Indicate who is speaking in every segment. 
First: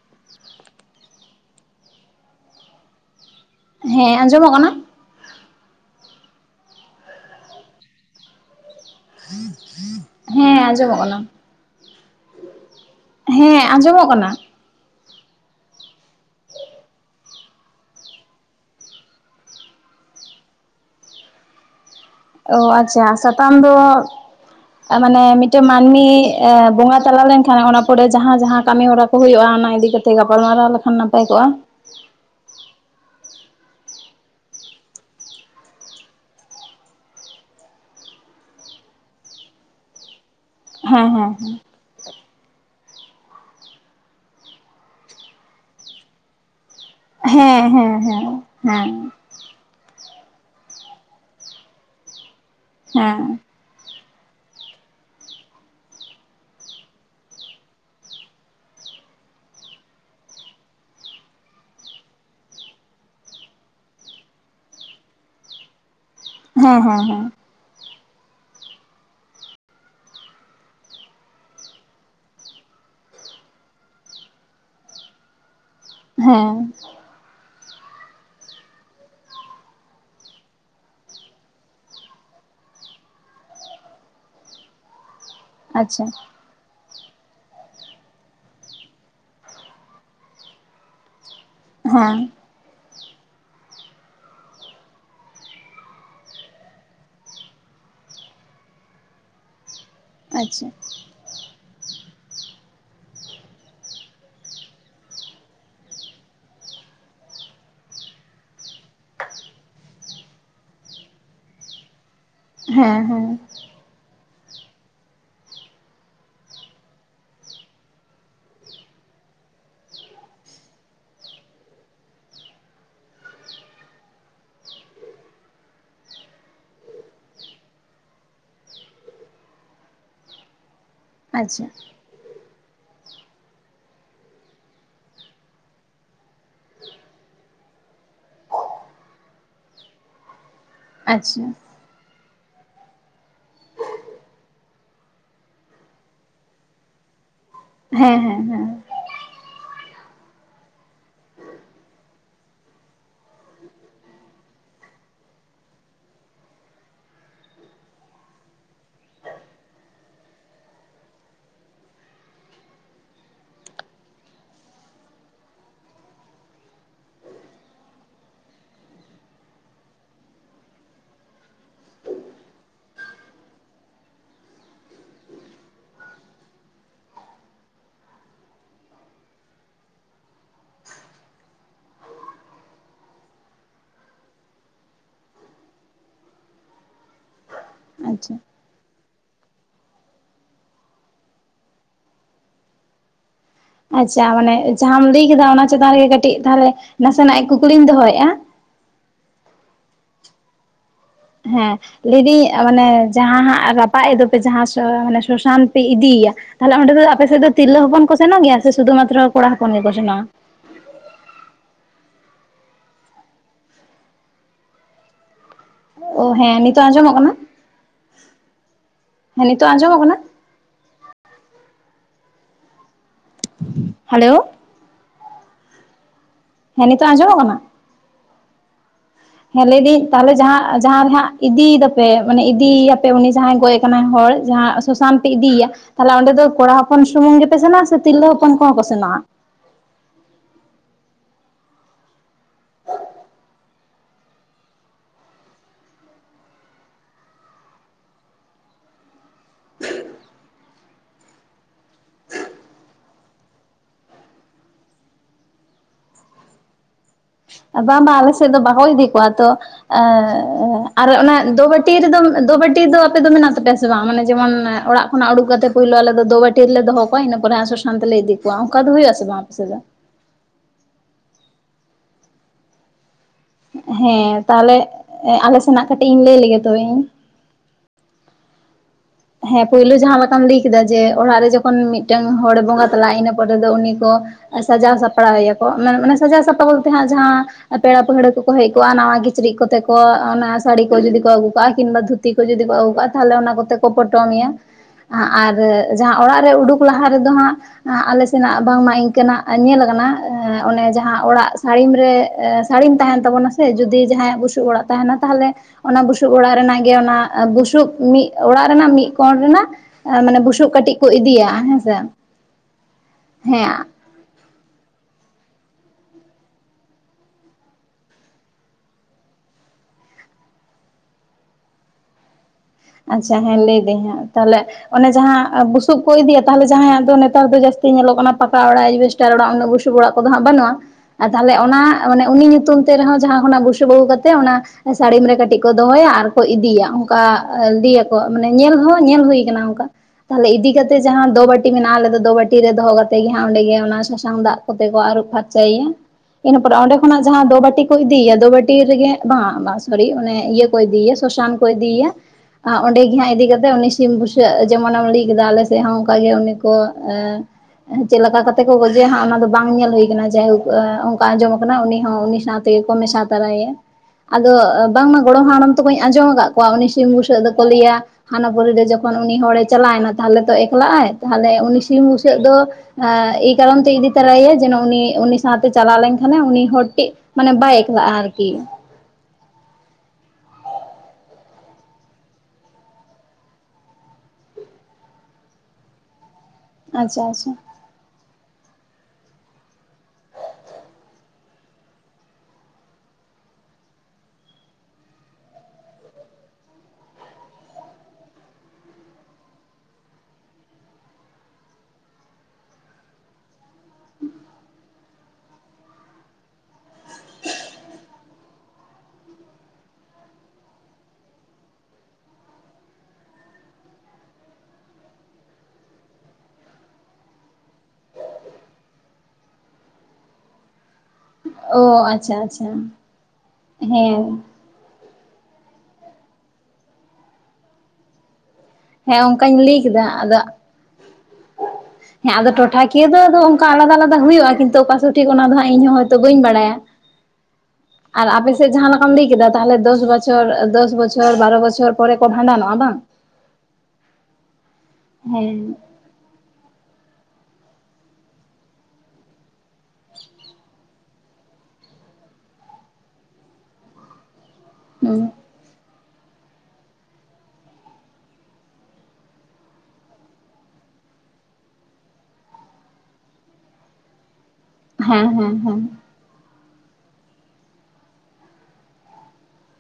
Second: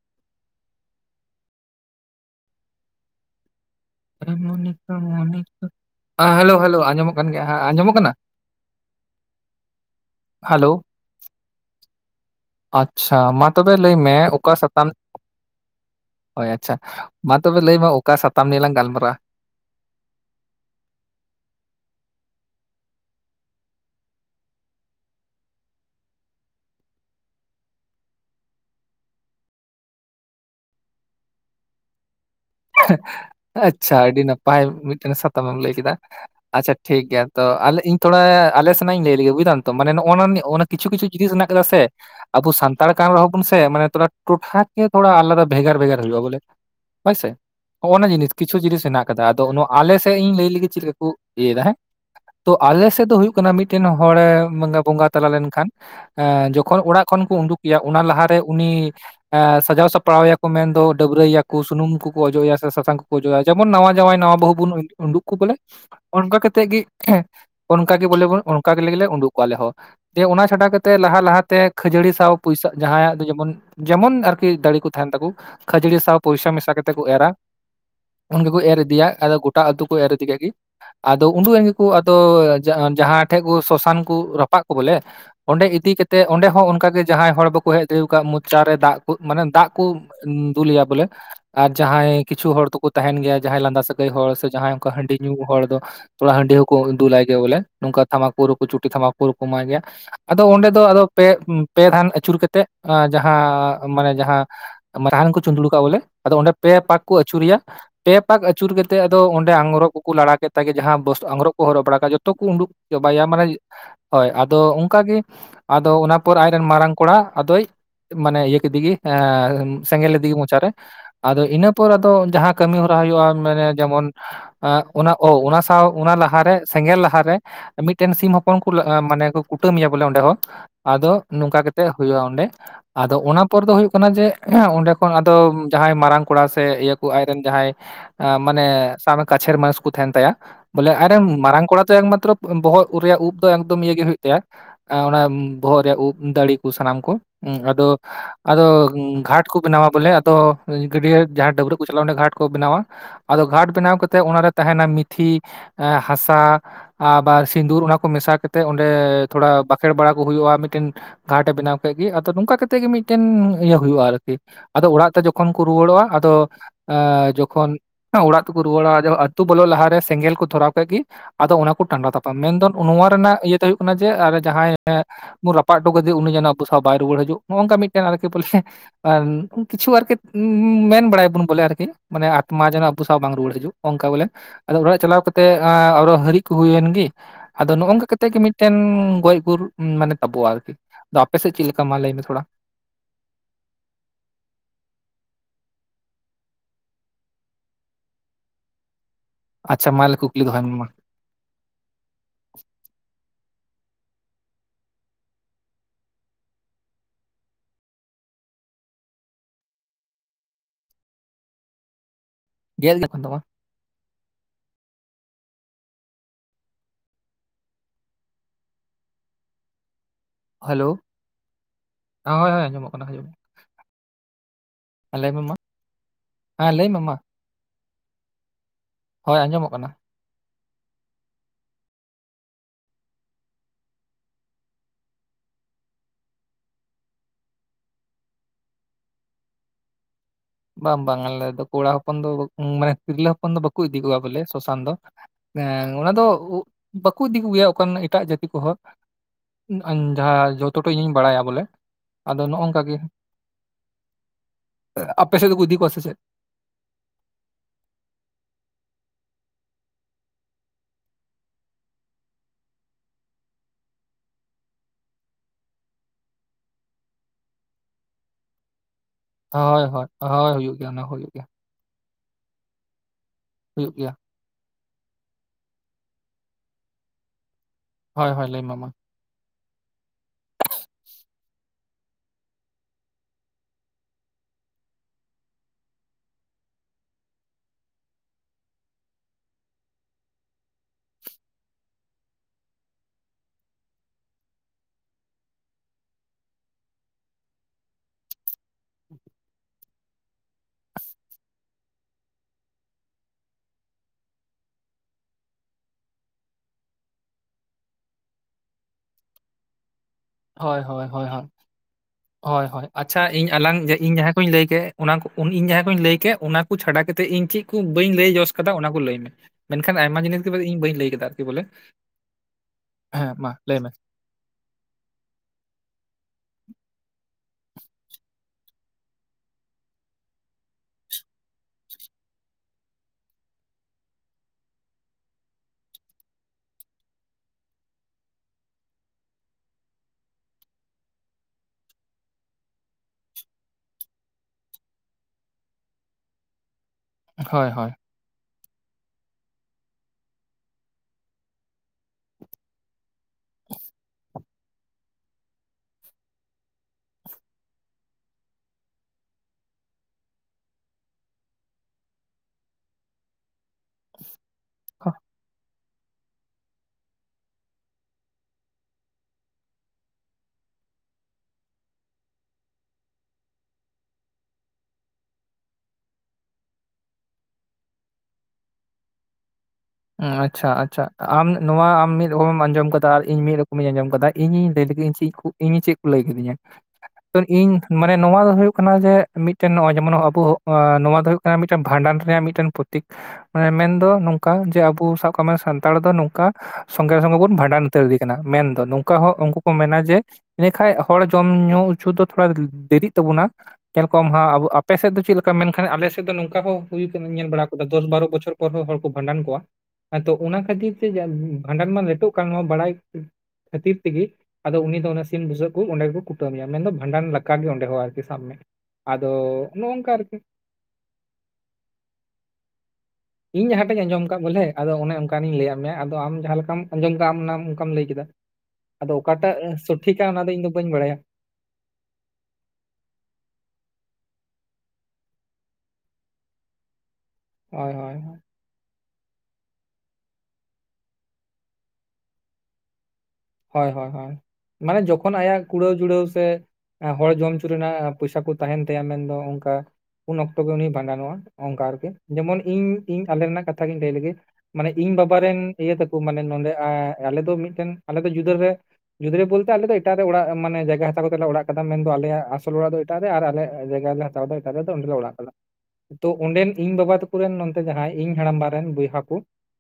Speaker 1: [unintelligible] ᱦᱮᱸ ᱟᱸᱡᱚᱢᱚᱜ ᱠᱟᱱᱟ᱾
Speaker 2: [unintelligible] ᱦᱟᱞᱳ ᱦᱟᱞᱳ ᱟᱸᱡᱚᱢᱚᱜ ᱠᱟᱱ ᱜᱮᱭᱟ᱾ ᱦᱮᱸ ᱟᱸᱡᱚᱢᱚᱜ ᱠᱟᱱᱟ?
Speaker 1: ᱦᱮᱸ
Speaker 2: ᱦᱮᱞᱳ
Speaker 1: ᱟᱸᱡᱚᱢᱚᱜ ᱠᱟᱱᱟ᱾
Speaker 2: ᱟᱪᱪᱷᱟ ᱢᱟ
Speaker 1: ᱦᱮᱸ
Speaker 2: ᱛᱚᱵᱮ
Speaker 1: ᱟᱸᱡᱚᱢᱚᱜ
Speaker 2: ᱞᱟᱹᱭᱢᱮ
Speaker 1: ᱠᱟᱱᱟ
Speaker 2: ᱚᱠᱟ ᱥᱟᱛᱟᱢ ᱦᱳᱭ ᱟᱪᱪᱷᱟ ᱢᱟ ᱛᱚᱵᱮ ᱞᱟᱹᱭ ᱢᱮ ᱚᱠᱟ ᱥᱟᱛᱟᱢ ᱱᱤᱭᱮ ᱞᱟᱝ ᱜᱟᱞᱢᱟᱨᱟᱜᱼᱟ?
Speaker 1: ᱚ ᱟᱪᱪᱷᱟ᱾ ᱥᱟᱛᱟᱢ ᱫᱚ ᱢᱟᱱᱮ ᱢᱤᱴᱮ ᱢᱟᱹᱱᱢᱤ ᱵᱚᱸᱜᱟ ᱛᱟᱞᱟ ᱞᱮᱱᱠᱷᱟᱱ ᱚᱱᱟ ᱯᱚᱨᱮ ᱡᱟᱦᱟᱸ ᱡᱟᱦᱟᱸ ᱠᱟᱹᱢᱤ ᱦᱚᱨᱟ ᱦᱩᱭᱩᱜᱼᱟ᱾ ᱚᱱᱟ ᱤᱫᱤ ᱠᱟᱛᱮ ᱜᱟᱯᱟᱞᱢᱟᱨᱟᱣ ᱞᱮᱠᱷᱟᱱ ᱱᱟᱯᱟᱭ ᱠᱚᱜᱼᱟ᱾
Speaker 2: ᱟᱪᱪᱷᱟ᱾ ᱟᱹᱰᱤ ᱱᱟᱯᱟᱭ ᱢᱤᱴᱮᱱ ᱥᱟᱛᱟᱢ ᱮᱢ ᱞᱟᱹᱭ ᱠᱮᱫᱟ᱾ ᱟᱪᱪᱷᱟ ᱴᱷᱤᱠ ᱜᱮᱭᱟ ᱛᱚ, ᱟᱞᱮ ᱤᱧ ᱛᱷᱚᱲ ᱟᱞᱮᱥᱮᱱᱟᱜ ᱤᱧᱟᱹᱭ ᱞᱮᱜᱮ ᱵᱩᱡ ᱫᱟᱢ ᱛᱚ ᱢᱟᱱᱮ ᱱᱚᱜᱚ ᱚᱱᱟ ᱠᱤᱪᱷᱩ ᱠᱤᱪᱷᱩ
Speaker 1: ᱦᱮᱸ
Speaker 2: ᱡᱤᱱᱤᱥ
Speaker 1: ᱦᱮᱸ
Speaker 2: ᱦᱮᱱᱟ ᱠᱟᱫᱟ ᱥᱮ ᱟᱵᱚ ᱥᱟᱱᱛᱟᱲ ᱠᱟᱱ ᱨᱮᱦᱚᱸ ᱵᱚᱱ ᱥᱮ ᱢᱟᱱᱮ ᱛᱷᱚᱲᱟ ᱴᱚᱴᱷᱟ ᱠᱚ ᱛᱷᱚᱲᱟ ᱟᱞᱟ ᱵᱷᱮᱜᱟᱨ ᱵᱷᱮᱜᱟᱨ ᱦᱩᱭᱩᱜᱼᱟ᱾ ᱵᱚᱞᱮ᱾
Speaker 1: ᱦᱮᱸ
Speaker 2: ᱦᱚᱜᱼ
Speaker 1: ᱦᱮᱸ
Speaker 2: ᱚᱱᱟ ᱡᱤᱱᱤᱥ ᱠᱤᱪᱷᱩ
Speaker 1: ᱦᱮᱸ
Speaker 2: ᱡᱤᱱᱤᱥᱮ ᱠᱟᱫᱟ᱾ ᱛᱚ ᱱᱚᱣᱟ ᱟᱞᱮ ᱥᱮᱫ ᱤᱧ ᱞᱟᱹᱭ ᱞᱟᱹᱜᱤ ᱪᱮᱫ ᱞᱮᱠᱟ ᱠᱚ ᱤᱭᱟᱹᱭᱮᱫᱟ ᱦᱮᱸ᱾ ᱛᱚ ᱟᱞᱮ ᱥᱮᱫ ᱫᱚ ᱦᱩᱭᱩᱜ
Speaker 1: ᱦᱮᱸ
Speaker 2: ᱠᱟᱱᱟ ᱢᱤᱫ ᱴᱮᱱ ᱦᱚᱲᱮ ᱵᱚ ᱵᱚᱸᱜᱟ ᱛᱟᱞᱟ ᱞᱮᱱᱠᱷᱟᱱ ᱮᱸ ᱡᱚᱠᱷᱚᱱ ᱚᱲᱟᱜ ᱠᱷᱚᱱ ᱠᱚ ᱩᱰᱩᱠᱮᱭᱟ ᱚᱱᱟ ᱞᱟᱦᱟᱨᱮ ᱩᱱᱤ ᱮᱸ ᱥᱟᱡᱟᱣ ᱥᱟᱯᱲᱟᱣ ᱮᱭᱟᱠᱚ ᱢᱮᱱᱫᱚ ᱰᱟᱹᱵᱨᱟᱹᱭᱟᱠᱚ ᱥᱩᱱᱩᱢ ᱠᱚ ᱠᱚ ᱚᱡᱚᱜ ᱟᱭᱟ ᱥᱮ ᱥᱟᱥᱟᱝ ᱠᱚᱠᱚ ᱚᱡᱚᱭᱟ᱾ ᱡᱮᱢᱚᱱ ᱱᱟᱣᱟ ᱡᱟᱶᱟᱭ ᱱᱟᱣᱟ ᱵᱟᱹᱦᱩ ᱵᱩᱱ ᱩᱰᱩᱠ ᱠᱚ ᱵᱚᱞᱮ ᱚᱱᱠᱟ ᱠᱟᱛᱮᱜ
Speaker 1: ᱦᱮᱸ
Speaker 2: ᱜᱮ
Speaker 1: ᱦᱮᱸ ᱦᱮᱸ ᱦᱮᱸ
Speaker 2: ᱚᱱᱠᱟᱜ ᱜᱮ ᱵᱚᱞᱮ ᱚᱱᱠᱟᱜᱮ ᱩᱰᱩᱠ ᱠᱚᱣᱟ ᱟᱞᱮ ᱦᱚᱸ᱾ ᱫᱤᱭᱮ ᱚᱱᱟ ᱪᱷᱟᱰᱟ ᱠᱟᱛᱮᱫ ᱞᱟᱦᱟ ᱞᱟᱦᱟᱛᱮ ᱠᱷᱟᱡᱟᱹᱲᱤ ᱥᱟᱶ ᱯᱚᱭᱥᱟ ᱡᱟᱦᱟᱸᱭᱟᱜ ᱫᱚ ᱡᱮᱢᱚᱱ ᱡᱮᱢᱚᱱ ᱟᱨᱠᱤ ᱫᱟᱲᱤ ᱠᱩ ᱛᱟᱦᱮᱱ ᱛᱟᱠᱚ ᱠᱷᱟᱹᱡᱟᱹᱲᱤ ᱥᱟᱶ ᱯᱚᱭᱥᱟ
Speaker 1: ᱦᱮᱸ
Speaker 2: ᱢᱮᱥᱟ ᱠᱟᱛᱮᱫ ᱠᱚ ᱮᱨᱟ᱾ ᱩᱱᱜᱮ ᱠᱚ ᱮᱨ ᱤᱫᱤᱭᱟ ᱟᱫᱚ ᱜᱚᱴᱟ ᱟᱛᱩ ᱠᱚ ᱮᱨ ᱤᱫᱮ ᱠᱮᱫ ᱜᱤ᱾ ᱟᱫᱚ ᱩᱰᱩᱠᱮᱱ ᱜᱮᱠᱚ ᱟᱫᱚ ᱡᱟᱦᱟᱸ ᱴᱷᱮᱡ ᱠᱚ ᱥᱚᱥᱟᱱ ᱠᱚ ᱨᱟᱯᱟᱜ ᱠᱚ ᱵᱚᱞᱮ ᱚᱸᱰᱮ ᱤᱫᱤ
Speaker 1: ᱟᱪᱪᱷᱟ
Speaker 2: ᱠᱟᱛᱮᱜ ᱚᱸᱰᱮ ᱦᱚᱸ ᱚᱱᱠᱟᱜ ᱜᱮ ᱡᱟᱦᱟᱸᱭ ᱦᱚᱲ ᱵᱟ ᱦᱮᱡ ᱫᱟᱲᱤᱣᱟ ᱠᱟᱫ ᱢᱚᱪᱟᱨᱮ ᱫᱟᱜ ᱠᱚ ᱢᱟᱱᱮ ᱫᱟᱜ ᱠᱚ ᱫᱩᱞᱮᱭᱟ ᱵᱚᱞᱮ᱾ ᱟᱨ
Speaker 1: ᱦᱮᱸ
Speaker 2: ᱡᱟᱦᱟᱸᱭ ᱠᱤᱪᱷᱩ ᱦᱚᱲ ᱫᱚᱠᱚ ᱛᱟᱦᱮᱸᱱ ᱜᱮᱭᱟ ᱡᱟᱦᱟᱸᱭ ᱞᱟᱸᱫᱟ ᱥᱟᱹᱜᱟᱹᱭ ᱦᱚᱲ ᱥᱮ ᱡᱟᱦᱟᱸᱭ ᱚᱱᱠᱟ ᱦᱟᱺᱰᱤ ᱧᱩ ᱦᱚᱲ ᱫᱚ ᱛᱷᱚᱲᱟ ᱦᱟᱺᱰᱤ ᱦᱚᱸ ᱠᱚ ᱫᱩᱞᱟᱭ ᱜᱮᱭᱟ ᱵᱚᱞᱮ᱾ ᱱᱚᱝᱠᱟ ᱛᱷᱟᱢᱟᱠᱩᱨ ᱦᱚᱸᱠᱚ ᱪᱩᱴᱤ ᱛᱷᱟᱢᱟᱠᱩᱨ ᱦᱚᱸᱠᱚ ᱮᱢᱟᱭ ᱜᱮᱭᱟ᱾ ᱟᱫᱚ
Speaker 1: ᱟᱪᱪᱷᱟ
Speaker 2: ᱚᱸᱰᱮ ᱫᱚ ᱟᱫᱚ ᱯᱮ ᱯᱮ ᱫᱷᱟᱱ ᱟᱹᱪᱩᱨ ᱠᱟᱛᱮᱜ ᱡᱟᱦᱟᱸ ᱢᱟᱱᱮ ᱡᱟᱦᱟᱸ ᱢᱟᱨᱟᱦᱟᱱ ᱠᱚ ᱪᱩᱫᱩᱲᱩ ᱠᱟᱜᱼᱟ ᱵᱚᱞᱮ, ᱟᱫᱚ ᱚᱸᱰᱮ ᱯᱮ ᱯᱟᱠ ᱠᱚ ᱟᱹᱪᱩᱨᱮᱭᱟ, ᱯᱮ ᱯᱟᱠ ᱟᱹᱪᱩᱨ ᱠᱟᱛᱮᱫ ᱟᱫᱚ ᱚᱸᱰᱮ ᱟᱝᱽᱨᱚᱵ ᱠᱚᱠᱚ ᱞᱟᱲᱟ ᱠᱮᱫ ᱛᱟᱭ ᱜᱮ ᱡᱟᱦᱟᱸ ᱵᱚᱥ ᱟᱝᱽᱨᱚᱵ ᱠᱚ ᱦᱚᱨᱚᱜ ᱵᱟᱲᱟ ᱠᱟᱜ ᱡᱚ ᱛᱚ ᱠᱚ ᱩᱸᱰᱩᱠ
Speaker 1: ᱦᱮᱸ
Speaker 2: ᱪᱟᱵᱟᱭᱟ
Speaker 1: ᱦᱮᱸ
Speaker 2: ᱢᱟᱱᱮ ᱦᱳᱭ ᱟᱫᱚ ᱚᱝᱠᱟ ᱜᱮ, ᱟᱫᱚ ᱚᱱᱟ ᱯᱚᱨ ᱟᱡ ᱨᱮᱱ ᱢᱟᱨᱟᱝ ᱠᱚᱲᱟ ᱟᱫᱚᱭ ᱢᱟᱱᱮ ᱤᱭᱟᱹ ᱠᱮᱫᱤ ᱜᱮ ᱮᱸ ᱥᱮᱸᱜᱮᱞ ᱟᱫᱤ ᱜᱤ ᱢᱚᱪᱟ ᱨᱮ᱾ ᱟᱫᱚ ᱤᱱᱟᱹ ᱯᱚᱨ ᱟᱫᱚ ᱡᱟᱦᱟᱸ ᱠᱟᱹᱢᱤ ᱦᱚᱨᱟ ᱦᱩᱭᱩᱜ-ᱟ ᱢᱟᱱᱮ ᱡᱮᱢᱚᱱ ᱟᱸ ᱚᱱᱟ ᱤᱧ ᱚᱱᱟ ᱥᱟᱶ ᱚᱱᱟ ᱞᱟᱦᱟ ᱨᱮ ᱥᱮᱸᱜᱮᱞ ᱞᱟᱦᱟ ᱨᱮ ᱢᱤᱫᱴᱮᱱ ᱥᱤᱢ ᱦᱚᱯᱚᱱ ᱠᱚ ᱢᱟᱱᱮ ᱠᱚ ᱠᱩᱴᱟᱹᱢ ᱢᱮᱭᱟ ᱵᱚᱞᱮ ᱚᱸᱰᱮ ᱦᱚᱸ᱾ ᱟᱫᱚ ᱱᱚᱝᱠᱟ
Speaker 1: ᱟᱪᱪᱷᱟ
Speaker 2: ᱠᱟᱛᱮᱜ ᱦᱩᱭᱩᱜ-ᱟ ᱚᱸᱰᱮ, ᱟᱫᱚ ᱚᱱᱟ ᱯᱚᱨ ᱫᱚ ᱦᱩᱭᱩᱜ ᱠᱟᱱᱟ ᱡᱮ ᱚᱸᱰᱮ ᱠᱷᱚᱱ ᱟᱫᱚ ᱡᱟᱦᱟᱸᱭ ᱢᱟᱨᱟᱝ ᱠᱚᱲᱟ ᱥᱮ ᱤᱭᱟᱹ ᱠᱚ ᱟᱡ ᱨᱮᱱ ᱡᱟᱦᱟᱸᱭ ᱢᱟᱱᱮ ᱥᱟᱵ ᱢᱮ ᱠᱟᱪᱷᱮᱨ ᱢᱟᱱᱩᱥ ᱠᱚ ᱛᱟᱦᱮᱸᱱ ᱛᱟᱭᱟ᱾ ᱵᱚᱞᱮ ᱟᱡᱨᱮᱱ
Speaker 1: ᱟᱪᱪᱷᱟ
Speaker 2: ᱢᱟᱨᱟᱝ ᱠᱚᱲᱟ ᱫᱚ ᱮᱠᱢᱟᱛᱨᱚ ᱵᱚᱦᱚᱜ ᱨᱮᱭᱟᱜ ᱩᱵ ᱫᱚ ᱮᱠᱫᱚᱢ ᱤᱭᱟᱹ ᱜᱮ ᱦᱩᱭᱩᱜ ᱛᱟᱭᱟ, ᱚᱱᱟ ᱵᱚᱦᱚᱜ ᱨᱮᱭᱟᱜ ᱩᱵ, ᱫᱟᱲᱤ ᱠᱚ ᱥᱟᱱᱟᱢ ᱠᱚ᱾ ᱩᱸ ᱟᱫᱚ,
Speaker 1: ᱦᱮᱸ ᱦᱮᱸ
Speaker 2: ᱟᱫᱚ
Speaker 1: ᱦᱮᱸ
Speaker 2: ᱜᱷᱟᱴ ᱠᱚ ᱵᱮᱱᱟᱣᱟ ᱵᱚᱞᱮ ᱟᱫᱚ ᱜᱟᱹᱰᱤᱭᱟᱹ ᱡᱟᱦᱟᱸ ᱰᱟᱹᱵᱨᱟᱹᱜ ᱠᱚ ᱪᱟᱞᱟᱜᱼᱟ ᱚᱸᱰᱮ ᱜᱷᱟᱴ ᱠᱚ ᱵᱮᱱᱟᱣᱟ ᱾ ᱟᱫᱚ ᱜᱷᱟᱴ ᱵᱮᱱᱟᱣ ᱠᱟᱛᱮ ᱚᱱᱟ ᱨᱮ ᱛᱟᱦᱮᱸᱱᱟ ᱢᱤᱛᱷᱤ, ᱮᱸ ᱦᱟᱥᱟ, ᱟᱵᱟᱨ ᱥᱤᱸᱫᱩᱨ ᱚᱱᱟ ᱠᱚ ᱢᱮᱥᱟ ᱠᱮᱛᱮᱜ ᱚᱸᱰᱮ ᱛᱷᱚᱲᱟ ᱵᱟᱸᱠᱷᱮᱲ ᱵᱟᱲᱟ ᱦᱩᱭᱩᱜᱼᱟ, ᱢᱤᱫᱴᱮᱱ ᱜᱷᱟᱴ ᱮ ᱵᱮᱱᱟᱣ ᱠᱮᱜ ᱜᱮ ᱟᱫᱚ ᱱᱚᱝᱠᱟ ᱠᱟᱛᱮᱜ ᱜᱤ ᱢᱤᱫᱴᱮᱱ ᱤᱭᱟᱹ ᱦᱩᱭᱩᱜᱼᱟ ᱟᱨᱠᱤ᱾ ᱟᱫᱚ ᱚᱲᱟᱜ ᱛᱮ ᱡᱚ ᱠᱷᱚᱱ ᱠᱚ ᱨᱩᱣᱟᱹᱲᱚᱜᱼᱟ ᱟᱫᱚ ᱮᱸᱻ ᱡᱚᱠᱷᱚᱱ ᱮᱸ ᱚᱲᱟᱜ ᱛᱮᱠᱚ ᱨᱩᱣᱟᱹᱲᱟ ᱡᱚᱦᱚᱜ ᱟᱹᱛᱩ ᱵᱚᱞᱚ ᱞᱟᱦᱟᱨᱮ ᱥᱮᱸᱜᱮᱞ ᱠᱚ ᱫᱷᱚᱨᱟᱣ ᱠᱮᱜ ᱜᱤ, ᱟᱫᱚ ᱚᱱᱟ ᱠᱚ ᱴᱟᱸᱰᱟ ᱛᱟᱯᱟ ᱢᱮᱱᱫᱚ ᱱᱚᱣᱟ ᱨᱮᱱᱟᱜ ᱤᱭᱟᱹ ᱫᱚ ᱦᱩᱭᱩᱜ ᱠᱟᱱᱟ ᱡᱮ ᱟᱞᱮ ᱡᱟᱦᱟᱸᱭ [inaudible] ᱵᱚᱱ ᱨᱟᱯᱟᱜ ᱦᱚᱴᱚ ᱠᱟᱹᱫᱤ ᱩᱱᱤ ᱡᱮᱱᱚ ᱟᱵᱚ ᱥᱟᱶ ᱵᱟᱭ ᱨᱩᱣᱟᱹᱲ ᱦᱤᱡᱩᱜ, ᱱᱚᱜ-ᱚ ᱚᱝᱠᱟ ᱢᱤᱫᱴᱟᱝ ᱟᱞᱮ [inaudible] ᱵᱚᱞᱮ ᱠᱤᱪᱷᱩ ᱟᱨᱠᱤ ᱢᱮᱱ ᱵᱟᱲᱟᱭᱟ ᱵᱚᱱ ᱵᱚᱞᱮ ᱟᱨᱠᱤ, ᱢᱟᱱᱮ ᱟᱛᱢᱟ ᱡᱮᱱᱚ ᱟᱵᱳ ᱥᱟᱶ ᱵᱟᱝ ᱨᱩᱣᱟᱹᱲ ᱦᱤᱡᱩᱜ ᱚᱝᱠᱟ ᱵᱚᱞᱮ ᱾ ᱟᱫᱚ ᱚᱲᱟᱜ ᱪᱟᱞᱟᱣ ᱠᱟᱛᱮᱜ ᱟᱨᱚ ᱦᱟᱹᱨᱤᱜ ᱠᱚ ᱦᱩᱭᱮᱱ ᱜᱤ, ᱟᱫᱚ ᱱᱚᱜ-ᱚ ᱚᱝᱠᱟ ᱠᱟᱛᱮᱜ
Speaker 1: ᱟᱪᱪᱷᱟ
Speaker 2: ᱜᱤ ᱢᱤᱫᱴᱮᱱ ᱜᱚᱡ ᱜᱩᱨ ᱢᱟᱱᱮ ᱛᱟᱵᱚᱜᱼᱟ ᱟᱨᱠᱤ, ᱟᱫᱚ ᱟᱯᱮ ᱥᱮᱜ ᱪᱮᱜ ᱞᱮᱠᱟ ᱢᱟ ᱞᱟᱹᱭᱢᱮ ᱛᱷᱚᱲᱟ?
Speaker 1: ᱟᱪᱪᱷᱟ ᱢᱟᱱᱮ ᱡᱟᱦᱟᱸᱟᱢ ᱞᱟᱹᱭ ᱠᱮᱫᱟ ᱚᱱᱟ ᱪᱮᱛᱟᱱ ᱨᱮᱜᱮ ᱠᱟᱹᱴᱤᱡ ᱛᱟᱦᱚᱞᱮ ᱱᱟᱥᱮᱱᱟᱜ ᱤᱧ ᱠᱩᱠᱞᱤᱧ ᱫᱚᱦᱚᱭᱮᱜᱼᱟ ᱾
Speaker 2: ᱟᱪᱪᱷᱟ ᱢᱟ ᱠᱩᱠᱞᱤ ᱫᱚᱦᱚᱭ ᱢᱮ ᱢᱟ ᱾
Speaker 1: ᱦᱮᱸ᱾ ᱞᱮᱭ ᱫᱟᱹᱧ ᱢᱟᱱᱮ ᱡᱟᱦᱟᱸ ᱦᱟᱸᱜ ᱨᱟᱯᱟᱜ ᱮᱜ ᱫᱚᱯᱮ ᱡᱟᱦᱟᱸ ᱢᱟᱱᱮ ᱥᱚᱥᱟᱱ ᱯᱮ ᱤᱫᱤᱭᱮᱭᱟ, ᱛᱟᱦᱚᱞᱮ ᱚᱸᱰᱮ ᱫᱚ ᱟᱯᱮ ᱥᱮᱜ ᱫᱚ ᱛᱤᱨᱞᱟᱹ ᱦᱚᱯᱚᱱ ᱠᱚ ᱥᱮᱱᱚᱜ ᱜᱮᱭᱟ ᱥᱮ ᱥᱩᱫᱩ ᱢᱟᱛᱨᱚ ᱠᱚᱲᱟ ᱦᱚᱯᱚᱱ ᱜᱮᱠᱚ ᱥᱮᱱᱚᱜᱼᱟ?
Speaker 2: [inaudible] ᱛᱟᱢᱟ᱾
Speaker 1: ᱚ ᱦᱮᱸ ᱱᱤᱛᱚᱜ ᱟᱸᱡᱚᱢᱚᱜ ᱠᱟᱱᱟ? ᱦᱮᱸ ᱱᱤᱛᱚᱜ ᱟᱸᱡᱚᱢᱚᱜ ᱠᱟᱱᱟ?
Speaker 2: ᱦᱮᱞᱳᱣ, ᱚᱸ ᱦᱳᱭ ᱦᱳᱭ ᱟᱸᱡᱚᱢᱚᱜ ᱠᱟᱱᱟ [inaudible] ᱾
Speaker 1: ᱦᱮᱞᱳᱣ!
Speaker 2: ᱦᱮᱸ ᱞᱟᱹᱭ ᱢᱮ ᱢᱟ ᱾
Speaker 1: ᱦᱮᱸ ᱱᱤᱛᱚᱜ ᱟᱸᱡᱚᱢᱚᱜ ᱠᱟᱱᱟ?
Speaker 2: ᱦᱳᱭ
Speaker 1: ᱦᱮᱸ
Speaker 2: ᱟᱸᱡᱚᱢᱚᱜ ᱠᱟᱱᱟ
Speaker 1: ᱞᱮᱫᱤᱧ ᱛᱟᱦᱚᱞᱮ ᱡᱟᱦᱟᱸ ᱡᱟᱦᱟᱸ ᱨᱮ ᱦᱟᱸᱜ ᱤᱫᱤᱭ ᱫᱟᱯᱮ ᱢᱟᱱᱮ ᱤᱫᱤᱭᱮᱭᱟ ᱯᱮ ᱩᱱᱤ ᱡᱟᱦᱟᱸᱭ ᱜᱚᱡ ᱠᱟᱱᱟᱭ ᱦᱚᱲ ᱡᱟᱦᱟᱸ ᱥᱚᱥᱟᱱ ᱯᱮ ᱤᱫᱤᱭᱮᱭᱟ, ᱛᱟᱦᱚᱞᱮ ᱚᱸᱰᱮ ᱫᱚ ᱠᱚᱲᱟ ᱦᱚᱯᱚᱱ ᱥᱩᱢᱩᱝ ᱜᱮᱯᱮ ᱥᱮᱱᱚᱜᱼᱟ ᱥᱮ ᱛᱤᱨᱞᱟᱹ ᱦᱚᱯᱚᱱ ᱠᱚᱦᱚᱸ ᱠᱚ ᱥᱮᱱᱚᱜᱼᱟ?
Speaker 2: ᱵᱟᱝ ᱵᱟᱝ ᱟᱞᱮ ᱫᱚ ᱠᱚᱲᱟ ᱦᱚᱯᱚᱱ ᱫᱚ ᱢᱟᱱᱮ ᱛᱤᱨᱞᱟᱹ ᱦᱚᱯᱚᱱ ᱫᱚ ᱵᱟᱠᱚ ᱤᱫᱤ ᱠᱚᱣᱟ ᱵᱚᱞᱮ ᱥᱚᱥᱟᱱ ᱫᱚ ᱾ ᱮᱸ ᱚᱱᱟ ᱫᱚ ᱵᱟᱠᱩ‌ ᱤᱫᱤ ᱠᱚ ᱜᱮᱭᱟ ᱚᱠᱟᱱᱟᱜ ᱮᱴᱟᱜ ᱡᱟᱹᱛᱤ ᱠᱚᱦᱚᱸ ᱾ ᱡᱟᱦᱟᱸ ᱡᱚᱛᱚᱴᱚ ᱤᱧᱤᱧ ᱵᱟᱲᱟᱭᱟ ᱵᱚᱞᱮ ᱟᱫᱚ ᱱᱚᱜᱼᱚᱝᱠᱟ ᱜᱮ ᱾ ᱟᱯᱮ ᱥᱮᱫ ᱫᱚᱠᱚ ᱤᱫᱤ ᱠᱚ‌ᱣᱟ ᱥᱮ ᱪᱮᱫ?
Speaker 1: ᱵᱟᱝ ᱵᱟᱝ ᱟᱞᱮ ᱥᱮᱫ ᱫᱚ ᱵᱟᱠᱚ ᱤᱫᱤ ᱠᱚᱣᱟ ᱛᱚ ᱟᱨ ᱚᱱᱟ ᱫᱚᱵᱟᱹᱴᱤ ᱨᱮᱫᱚ ᱫᱚᱵᱟᱹᱴᱤ ᱫᱚ ᱟᱯᱮ ᱫᱚ ᱢᱮᱱᱟᱜ ᱛᱟᱯᱮᱭᱟ ᱥᱮ ᱵᱟᱝ ᱢᱟᱱᱮ ᱡᱮᱢᱚᱱ ᱚᱲᱟᱜ ᱠᱷᱚᱱᱟᱜ ᱩᱰᱩᱠ ᱠᱟᱛᱮ ᱯᱳᱭᱞᱳ ᱟᱞᱮ ᱫᱚ ᱫᱚᱵᱟᱹᱴᱤ ᱨᱮᱞᱮ ᱫᱚᱦᱚ ᱠᱚᱣᱟ ᱤᱱᱟᱹ ᱯᱚᱨᱮ ᱦᱟᱸᱜ ᱥᱚᱥᱟᱱ ᱛᱮᱞᱮ ᱤᱫᱤ ᱠᱚᱣᱟ ᱚᱱᱠᱟ ᱫᱚ ᱦᱳᱭᱳᱜᱼᱟ ᱥᱮ ᱵᱟᱝ? ᱟᱯᱮ ᱥᱮᱫ
Speaker 2: ᱦᱚᱭ ᱦᱚᱭ ᱦᱚᱭ ᱦᱩᱭᱩᱜ ᱜᱮᱭᱟ ᱚᱱᱟ ᱦᱩᱭᱩᱜ ᱜᱮᱭᱟ ᱾
Speaker 1: ᱦᱮᱸ ᱛᱟᱦᱞᱮ ᱟᱞᱮ ᱥᱮᱱᱟᱜ ᱠᱟᱹᱴᱤᱡ ᱤᱧ ᱞᱟᱹᱭ ᱞᱮᱜᱮ ᱛᱚᱵᱮ ᱤᱧ ᱾
Speaker 2: ᱦᱚᱭ ᱦᱚᱭ ᱞᱟᱹᱭ ᱢᱮ ᱢᱟ᱾
Speaker 1: ᱦᱮᱸ ᱯᱩᱭᱞᱩ ᱡᱟᱦᱟᱸ ᱞᱮᱠᱟᱢ ᱞᱟᱹᱭ ᱠᱮᱫᱟ ᱡᱮ ᱚᱲᱟᱜ ᱨᱮ ᱡᱚᱠᱷᱚᱱ ᱢᱤᱫᱴᱟᱝ ᱦᱚᱲᱮ ᱵᱚᱸᱜᱟ ᱛᱟᱞᱟᱜᱼᱟ ᱤᱱᱟᱹ ᱯᱚᱨᱮ ᱫᱚ ᱩᱱᱤ ᱠᱚ ᱥᱟᱡᱟᱣ ᱥᱟᱯᱲᱟᱣᱭᱟᱠᱚ ᱢᱟᱱᱮ ᱢᱟᱱᱮ ᱥᱟᱡᱟᱣ ᱥᱟᱯᱲᱟᱣ ᱵᱚᱞᱛᱮ ᱦᱟᱸᱜ ᱡᱟᱦᱟᱸ ᱯᱮᱲᱟ ᱯᱟᱹᱦᱲᱟᱹ ᱠᱚᱠᱚ ᱦᱮᱡ ᱠᱚᱜᱼᱟ ᱱᱟᱣᱟ ᱠᱤᱪᱨᱤᱡ ᱠᱚᱛᱮ ᱠᱚ ᱚᱱᱟ ᱥᱟᱹᱲᱤ ᱠᱚ ᱡᱩᱫᱤ ᱠᱚ ᱟᱹᱜᱩ ᱠᱟᱜᱼᱟ ᱠᱤᱱᱵᱟ ᱫᱷᱩ ᱛᱤ ᱠᱚ ᱡᱩᱫᱤ ᱠᱚ ᱟᱹᱜᱩ ᱠᱟᱜᱼᱟ ᱛᱟᱦᱞᱮ ᱚᱱᱟ ᱠᱚᱛᱮ ᱠᱚ ᱯᱚᱴᱚᱢᱮᱭᱟ ᱟᱨ ᱡᱟᱦᱟᱸ ᱚᱲᱟᱜ ᱨᱮ ᱩᱰᱩᱠ ᱞᱟᱦᱟ ᱨᱮᱫᱚ ᱦᱟᱸᱜ ᱟᱞᱮ ᱥᱮᱱᱟᱜ ᱵᱟᱝᱢᱟ ᱤᱝᱠᱟᱹᱱᱟᱜ ᱧᱮᱞ ᱠᱟᱱᱟ ᱚᱱᱮ ᱡᱟᱦᱟᱸ ᱚᱲᱟᱜ ᱥᱟᱹᱲᱤᱢ ᱨᱮ ᱥᱟᱹᱲᱤᱢ ᱛᱟᱦᱮᱱ ᱛᱟᱵᱚᱱᱟ ᱥᱮ ᱡᱩᱫᱤ ᱡᱟᱦᱟᱸᱭᱟᱜ ᱵᱩᱥᱩᱵ ᱚᱲᱟᱜ ᱛᱟᱦᱮᱱᱟ ᱛᱟᱦᱞᱮ ᱚᱱᱟ ᱵᱩᱥᱩᱵ ᱚᱲᱟᱜ ᱨᱮᱱᱟᱜ ᱜᱮ ᱚᱱᱟ ᱵᱩᱥᱩᱵ ᱢᱤᱫ ᱚᱲᱟᱜ ᱨᱮᱱᱟᱜ ᱢᱤᱫ ᱠᱚᱬ ᱨᱮᱱᱟᱜ ᱢᱟᱱᱮ ᱵᱩᱥᱩᱵ
Speaker 2: ᱦᱳᱭ
Speaker 1: ᱠᱟᱹᱴᱤᱡ
Speaker 2: ᱦᱳᱭ
Speaker 1: ᱠᱚ
Speaker 2: ᱦᱳᱭ ᱦᱳᱭ,
Speaker 1: ᱤᱫᱤᱭᱟ ᱦᱮᱸᱥᱮ
Speaker 2: ᱦᱳᱭ ᱦᱳᱭ ᱟᱪᱪᱷᱟ ᱤᱧ ᱟᱞᱟᱝ
Speaker 1: ᱦᱮᱸ
Speaker 2: ᱤᱧ ᱡᱟᱦᱟᱸ ᱠᱩᱧ ᱞᱟᱹᱭ ᱠᱮᱜ ᱚᱱᱟ ᱠᱚ ᱤᱧ ᱡᱟᱦᱟᱸ ᱠᱩᱧ ᱞᱟᱹᱭ ᱠᱮᱜ ᱚᱱᱟ ᱠᱚ ᱪᱷᱟᱰᱟ ᱠᱟᱛᱮᱜ ᱤᱧ ᱪᱮᱫ ᱠᱚ ᱵᱟᱹᱧ ᱞᱟᱹᱭ ᱡᱚᱥ ᱠᱟᱫᱟ ᱚᱱᱟ ᱠᱚ ᱞᱟᱹᱭ ᱢᱮ ᱾ ᱢᱮᱱᱠᱷᱟᱱ ᱟᱭᱢᱟ ᱡᱤᱱᱤᱥ ᱜᱮ ᱤᱧ ᱵᱟᱹᱧ ᱞᱟᱹᱭ ᱠᱟᱫᱟ ᱟᱨᱠᱤ ᱵᱚᱞᱮ
Speaker 1: ᱟᱪᱪᱷᱟ
Speaker 2: ᱢᱟ
Speaker 1: ᱦᱮᱸ
Speaker 2: ᱞᱟᱹᱭ ᱢᱮ
Speaker 1: ᱞᱟᱹᱭᱫᱟᱹᱧ ᱦᱮᱸ ᱛᱟᱦᱞᱮ ᱚᱱᱮ ᱡᱟᱦᱟᱸ ᱵᱩᱥᱩᱵ ᱠᱚ ᱤᱫᱤᱭᱟ ᱛᱟᱦᱞᱮ ᱡᱟᱦᱟᱸᱭᱟᱜ ᱫᱚ ᱚᱱᱮ ᱱᱮᱛᱟᱨ ᱫᱚ ᱡᱟᱹᱥᱛᱤ ᱧᱮᱞᱚᱜ ᱠᱟᱱᱟ ᱯᱟᱠᱟ ᱚᱲᱟᱜ ᱤᱠᱵᱮᱥᱴᱟᱨ ᱚᱲᱟᱜ ᱩᱱᱟᱹᱜ ᱵᱩᱥᱩᱵ ᱚᱲᱟᱜ ᱠᱚ ᱦᱟᱸᱜ ᱵᱟᱹᱱᱩᱜᱼᱟ ᱾ ᱟᱨ ᱛᱟᱞᱦᱮ ᱚᱱᱟ ᱢᱟᱱᱮ ᱩᱱᱤ ᱧᱩᱛᱩᱢ ᱛᱮ ᱨᱮᱦᱚᱸ ᱡᱟᱦᱟᱸ ᱠᱷᱚᱱᱟᱜ ᱵᱩᱥᱩᱵ ᱟᱹᱜᱩ ᱠᱟᱛᱮᱫ ᱚᱱᱟ ᱥᱟᱹᱲᱤᱢ ᱨᱮ ᱠᱟᱹᱴᱤᱡ ᱠᱚ ᱫᱚᱦᱚᱭᱟ ᱟᱨᱠᱚ ᱤᱫᱤᱭᱟ ᱚᱝᱠᱟ᱾ ᱤᱫᱤᱭᱟᱠᱚ ᱢᱟᱱᱮ ᱧᱮᱞ ᱦᱚᱸ ᱧᱮᱞ ᱦᱳᱭ ᱠᱟᱱᱟ ᱚᱝᱠᱟ ᱾ ᱛᱟᱞᱦᱮ ᱤᱫᱤ ᱠᱟᱛᱮ ᱡᱟᱦᱟᱸ ᱫᱚᱵᱟᱹᱴᱤ ᱢᱮᱱᱟᱜᱼᱟ ᱟᱞᱮ ᱫᱚ ᱫᱚᱵᱟᱹᱴᱤ ᱨᱮ ᱫᱚᱦᱚ ᱠᱟᱛᱮᱫ ᱜᱮ ᱦᱟᱸᱜ ᱚᱸᱰᱮ ᱜᱮ ᱚᱱᱟ ᱥᱟᱥᱟᱝ ᱫᱟᱜ ᱠᱚᱛᱮ ᱠᱚ ᱟᱹᱨᱩᱵ ᱯᱷᱟᱨᱪᱟᱭ ᱭᱟ ᱤᱱᱟᱹ ᱯᱚᱨᱮ ᱚᱸᱰᱮ ᱠᱷᱚᱱᱟᱜ ᱡᱟᱦᱟᱸ
Speaker 2: ᱦᱳᱭ
Speaker 1: ᱫᱚᱵᱟᱹᱴᱤ
Speaker 2: ᱦᱳᱭ
Speaker 1: ᱠᱚ ᱤᱫᱤᱭᱟ ᱫᱚᱵᱟᱹᱴᱤ ᱨᱮᱜᱮ ᱵᱟᱝ ᱵᱟᱝ ᱥᱚᱨᱤ ᱚᱱᱮ ᱤᱭᱟᱹ ᱠᱚᱭ ᱤᱫᱤᱭᱟ ᱥᱚᱥᱟᱱ ᱠᱚ ᱤᱫᱤᱭᱟ ᱾ ᱚᱸᱰᱮ ᱜᱮ ᱦᱟᱸᱜ ᱤᱫᱤ ᱠᱟᱛᱮᱫ ᱩᱱᱤ ᱥᱤᱢ ᱵᱩᱥᱟᱹᱜ ᱡᱮᱢᱚᱱ ᱮᱢ ᱞᱟᱹᱭ ᱠᱮᱫᱟ ᱟᱞᱮ ᱥᱮᱫ ᱦᱚᱸ ᱚᱱᱠᱟᱜ ᱜᱮ ᱩᱱᱤ ᱠᱚ ᱮᱸᱜ ᱪᱮᱫ ᱞᱮᱠᱟ ᱠᱟᱛᱮᱜ ᱠᱚ ᱜᱚᱡᱮᱭᱟ ᱦᱟᱸᱜ ᱚᱱᱟ ᱫᱚ ᱵᱟᱝ ᱧᱮᱞ ᱦᱳᱭ ᱠᱟᱱᱟ ᱡᱟᱭᱦᱳᱠ ᱚᱝᱠᱟ ᱟᱸᱡᱚᱢ ᱠᱟᱱᱟ ᱩᱱᱤ ᱦᱚᱸ ᱩᱱᱤ ᱥᱟᱶᱛᱮ ᱡᱮᱠᱚ ᱢᱮᱥᱟ ᱛᱟᱨᱟᱭᱟ ᱾
Speaker 2: [unintelligible]
Speaker 1: ᱟᱫᱚ ᱵᱟᱝᱢᱟ ᱜᱚᱲᱚᱢ ᱦᱟᱲᱟᱢ ᱛᱚᱠᱚᱧ ᱟᱸᱡᱚᱢ ᱠᱟᱜ ᱠᱚᱣᱟ ᱩᱱᱤ ᱥᱤᱢ ᱵᱩᱥᱟᱹᱜ ᱫᱚᱠᱚ ᱞᱟᱹᱭᱟ ᱦᱟᱱᱟ ᱯᱤᱨᱤ ᱨᱮ ᱡᱚᱠᱷᱚᱱ ᱩᱱᱤ ᱦᱚᱲᱮ ᱪᱟᱞᱟᱣᱱᱟ ᱛᱟᱦᱞᱮ ᱛᱚ ᱮᱠᱞᱟᱜ ᱟᱭ ᱛᱟᱦᱞᱮ ᱩᱱᱤ ᱥᱤᱢ ᱵᱩᱥᱟᱹᱜ ᱫᱚ, ᱮᱭ ᱠᱟᱨᱚᱱ ᱛᱮ ᱤᱫᱤ ᱛᱟᱨᱟᱭᱟᱭ ᱡᱮ ᱱᱩᱜᱱᱤ ᱩᱱᱤ ᱥᱟᱶᱛᱮ ᱪᱟᱞᱟᱣ ᱞᱮᱱᱠᱷᱟᱱᱮ ᱩᱱᱤ ᱦᱚᱲ ᱴᱤᱡ ᱢᱟᱱᱮ ᱵᱟᱭ ᱮᱠᱞᱟᱜ-ᱟ ᱟᱨᱠᱤ ᱾
Speaker 2: ᱟᱪᱪᱷᱟ ᱟᱪᱪᱷᱟ ᱟᱢ ᱱᱚᱣᱟ ᱟᱢ ᱢᱤᱫ ᱨᱚᱠᱚᱢᱮᱢ ᱟᱸᱡᱚᱢ ᱠᱟᱫᱟ ᱟᱨ ᱤᱧ ᱢᱤᱫ ᱨᱚᱠᱚᱢ ᱤᱧ ᱟᱸᱡᱚᱢ ᱠᱟᱫᱟ ᱤᱧᱤᱧ ᱞᱟᱹᱭ ᱞᱮᱜᱮ ᱤᱧ ᱪᱮᱫ ᱠᱚᱧ ᱤᱧ ᱪᱮᱫ ᱠᱚ ᱞᱟᱹᱭ ᱠᱟᱫᱤᱧᱟ
Speaker 1: ᱟᱪᱪᱷᱟ
Speaker 2: ᱛᱚ
Speaker 1: ᱟᱪᱪᱷᱟ
Speaker 2: ᱤᱧ ᱢᱟᱱᱮ ᱱᱚᱣᱟ ᱫᱚ ᱦᱳᱭᱳᱜ ᱠᱟᱱᱟ ᱡᱮ ᱢᱤᱫᱴᱮᱱ ᱱᱚᱜ-ᱚᱭ ᱡᱮᱢᱚᱱ ᱟᱵᱚ ᱱᱚᱣᱟ ᱫᱚ ᱦᱳᱜ ᱠᱟᱱᱟ ᱵᱷᱟᱸᱰᱟᱱ ᱨᱮᱭᱟᱜ ᱢᱤᱫᱴᱮᱱ ᱯᱚᱛᱤᱠ ᱢᱟᱱᱮ ᱢᱮᱱᱫᱚ ᱱᱚᱝᱠᱟ ᱡᱮ ᱟᱵᱚ ᱥᱟᱵ ᱠᱟᱜ ᱢᱮ ᱥᱟᱱᱛᱟᱲ ᱫᱚ ᱱᱚᱝᱠᱟ ᱥᱚᱸᱜᱮ ᱥᱚᱸᱜᱮ ᱵᱚᱱ ᱵᱷᱟᱸᱰᱟᱱ ᱩᱛᱟᱹᱨᱮᱫᱮ ᱠᱟᱱᱟ ᱢᱮᱱᱫᱚ ᱱᱚᱝᱠᱟ ᱦᱚᱸ ᱩᱱᱠᱩ ᱠᱚ ᱢᱮᱱᱟ ᱡᱮ, ᱮᱰᱮᱠᱷᱟᱡ ᱦᱚᱲ ᱡᱚᱢ ᱧᱩ ᱦᱚᱪᱚ ᱫᱚ ᱛᱷᱚᱲᱟ ᱫᱮᱨᱤᱜ ᱛᱟᱵᱚᱱᱟ ᱧᱮᱞᱠᱚᱢ ᱦᱟᱸᱜ ᱟᱵᱚ ᱟᱯᱮᱥᱮᱫ ᱫᱚ ᱪᱮᱫ ᱞᱮᱠᱟ ᱢᱮᱱᱠᱷᱟᱱ ᱟᱞᱮᱥᱮᱫ ᱫᱚ ᱱᱚᱝᱠᱟ ᱦᱚᱸ ᱦᱩᱭ ᱠᱟᱱᱟ ᱧᱮᱞ ᱵᱟᱲᱟ ᱠᱟᱫᱟ ᱫᱚᱥ ᱵᱟᱨᱚ ᱵᱚᱪᱷᱚᱨ ᱦᱚᱸ ᱦᱚᱲ ᱠᱚ ᱵᱷᱟᱸᱰᱟᱱ ᱠᱚᱣᱟ ᱾ ᱟᱫᱚ ᱚᱱᱟ ᱠᱷᱟᱹᱛᱤᱨ ᱛᱮ ᱵᱷᱟᱸᱰᱟᱱ ᱢᱟ ᱞᱮᱴᱚᱜ ᱠᱟᱱ ᱱᱚᱣᱟ ᱵᱟᱲᱟᱭ ᱠᱷᱟᱹᱛᱤᱨ ᱛᱮᱜᱮ ᱟᱫᱚ ᱩᱱᱤ ᱫᱚ ᱚᱱᱟ ᱥᱤᱢ ᱵᱩᱥᱟᱹᱜ ᱠᱚ ᱚᱸᱰᱮ ᱜᱮᱠᱚ ᱠᱩᱴᱟᱹᱢ ᱢᱮᱭᱟ ᱢᱮᱱᱫᱚ ᱵᱷᱟᱸᱰᱟᱱ ᱞᱮᱠᱟᱜᱮ ᱚᱸᱰᱮ ᱦᱚᱸ ᱟᱨᱠᱤ ᱥᱟᱵ ᱢᱮ ᱾ ᱟᱫᱚ ᱱᱚᱜ-ᱚᱝᱠᱟ ᱟᱨᱠᱤ ᱾
Speaker 1: ᱚ ᱟᱪᱪᱷᱟ ᱟᱪᱪᱷᱟ ᱾
Speaker 2: ᱤᱧ ᱡᱟᱦᱟᱸ ᱴᱮᱡ ᱤ ᱟᱸᱡᱚᱢ ᱟᱠᱟᱫ ᱵᱚᱞᱮ ᱾ ᱟᱫᱚ ᱚᱱᱮ ᱚᱱᱠᱟᱱᱤᱧ ᱞᱟᱹ ᱟᱫ ᱢᱮᱭᱟ ᱟᱫᱚ ᱟᱢ ᱡᱟᱦᱟᱸ ᱞᱮᱠᱟᱢ ᱟᱸᱡᱚᱢ ᱠᱮᱫ ᱚᱱᱠᱟᱢ ᱞᱟᱹᱭ ᱠᱮᱫᱟ ᱾ ᱟᱫᱚ
Speaker 1: ᱦᱮᱸ
Speaker 2: ᱚᱠᱟᱴᱟᱜ
Speaker 1: ᱚᱱᱠᱟᱧ ᱞᱟᱹᱭ ᱠᱮᱫᱟ
Speaker 2: ᱥᱚᱴᱷᱤᱠᱟ
Speaker 1: ᱟᱫᱚ
Speaker 2: ᱚᱱᱟ ᱫᱚ ᱤᱧ ᱫᱚ ᱵᱟᱹᱧ ᱵᱟᱲᱟᱭᱟ!
Speaker 1: ᱦᱮᱸ ᱟᱫᱚ ᱴᱚᱴᱷᱟ ᱠᱤᱭᱟᱹ ᱫᱚᱫᱚ ᱚᱱᱠᱟ ᱟᱞᱟᱫᱟᱞᱟᱫᱟ ᱦᱩᱭᱩᱜᱼᱟ ᱠᱤᱱᱛᱩ ᱚᱠᱟ ᱥᱚᱴᱷᱤᱠ ᱚᱱᱟ ᱦᱜ ᱤᱧ ᱦᱚᱸᱭᱛᱳ ᱵᱟᱹᱧ ᱵᱟᱲᱟᱭᱟ ᱾
Speaker 2: [unintelligible] ᱦᱳᱭ
Speaker 1: ᱟᱨ ᱟᱯᱮ ᱪᱮᱫ ᱡᱟᱦᱟᱸ ᱞᱮᱠᱟᱢ ᱟᱹᱭ ᱠᱮᱫᱟ ᱛᱟᱦᱚᱞᱮ ᱫᱚᱥ ᱵᱚᱪᱷᱚᱨ ᱫᱚᱥ ᱵᱚᱪᱷᱚᱨ ᱵᱟᱨᱚ ᱵᱚᱪᱷᱚᱨ ᱯᱚᱨᱮ ᱠᱚ ᱵᱷᱟᱸᱰᱟᱱᱚᱜᱼᱟ ᱵᱟᱝ?
Speaker 2: ᱦᱳᱭ ᱦᱳᱭ ᱦᱳᱭ ᱢᱟᱱᱮ ᱡᱚᱠᱷᱚᱱ ᱟᱭᱟᱜ ᱠᱩᱲᱟᱹᱣ ᱡᱩᱲᱟᱹᱣ ᱥᱮ ᱮᱸ ᱦᱚᱲ ᱡᱚᱢ ᱦᱚᱪᱚ ᱨᱮᱱᱟᱜ ᱯᱚᱭᱥᱟ ᱠᱚ ᱛᱟᱦᱮᱱ ᱛᱟᱭᱟ ᱢᱮᱱᱫᱚ ᱚᱱᱠᱟ ᱩᱱ ᱚᱠᱛᱚ ᱜᱮ ᱩᱱᱤᱭ ᱵᱷᱟᱰᱟᱱᱚᱜᱼᱟ ᱚᱱᱠᱟ ᱟᱨᱠᱤ ᱡᱮᱢᱚᱱ ᱤᱧ ᱤᱧ ᱟᱞᱮ ᱨᱮᱱᱟᱜ ᱠᱟᱛᱷᱟ ᱜᱤᱧ ᱞᱟᱹᱭ ᱞᱮᱜᱮ ᱾ ᱢᱟᱱᱮ ᱤᱧ
Speaker 1: ᱦᱮᱸ
Speaker 2: ᱵᱟᱵᱟ ᱨᱮᱱ ᱤᱭᱟᱹ ᱛᱟᱠᱚ ᱢᱟᱱᱮ ᱱᱚᱰᱮ ᱟᱞᱮ ᱫᱚ ᱢᱤᱫᱴᱮᱱ ᱟᱞᱮ ᱫᱚ ᱡᱩᱫᱟᱹᱨ ᱨᱮ ᱡᱩᱫᱟᱹ ᱵᱚᱞᱛᱮ ᱟᱞᱮ ᱫᱚ ᱮᱴᱟᱜ ᱨᱮ ᱚᱲᱟᱜ ᱢᱟᱱ ᱡᱟᱭᱜᱟ ᱦᱟᱛᱟᱣ ᱠᱟᱛᱮᱞ ᱞᱮ ᱚᱲᱟᱜ ᱟᱠᱟᱫᱟ ᱢᱮᱱᱫᱚ ᱟᱞᱮ ᱟᱥᱚᱞ ᱚᱲᱟᱜ ᱫᱚ ᱮᱴᱟᱜ ᱨᱮ ᱟᱨ ᱟᱞᱮᱭᱟᱜ ᱡᱟᱭᱜᱟ ᱞᱮᱼᱼ [inaudible] ᱫᱚ ᱚᱲᱟᱜ
Speaker 1: ᱦᱮᱸ
Speaker 2: ᱟᱠᱟᱫᱟ᱾
Speaker 1: ᱦᱮᱸ ᱦᱮᱸ
Speaker 2: ᱛᱚ ᱚᱸᱰᱮᱱ ᱤᱧ ᱵᱟᱵᱟ ᱛᱟᱠᱩᱨᱮᱱ ᱱᱮ ᱡᱟᱦᱟᱸᱭ ᱤᱧ ᱦᱟᱲᱟᱢᱵᱟ ᱨᱮᱱ ᱵᱚᱭᱦᱟ ᱠᱚ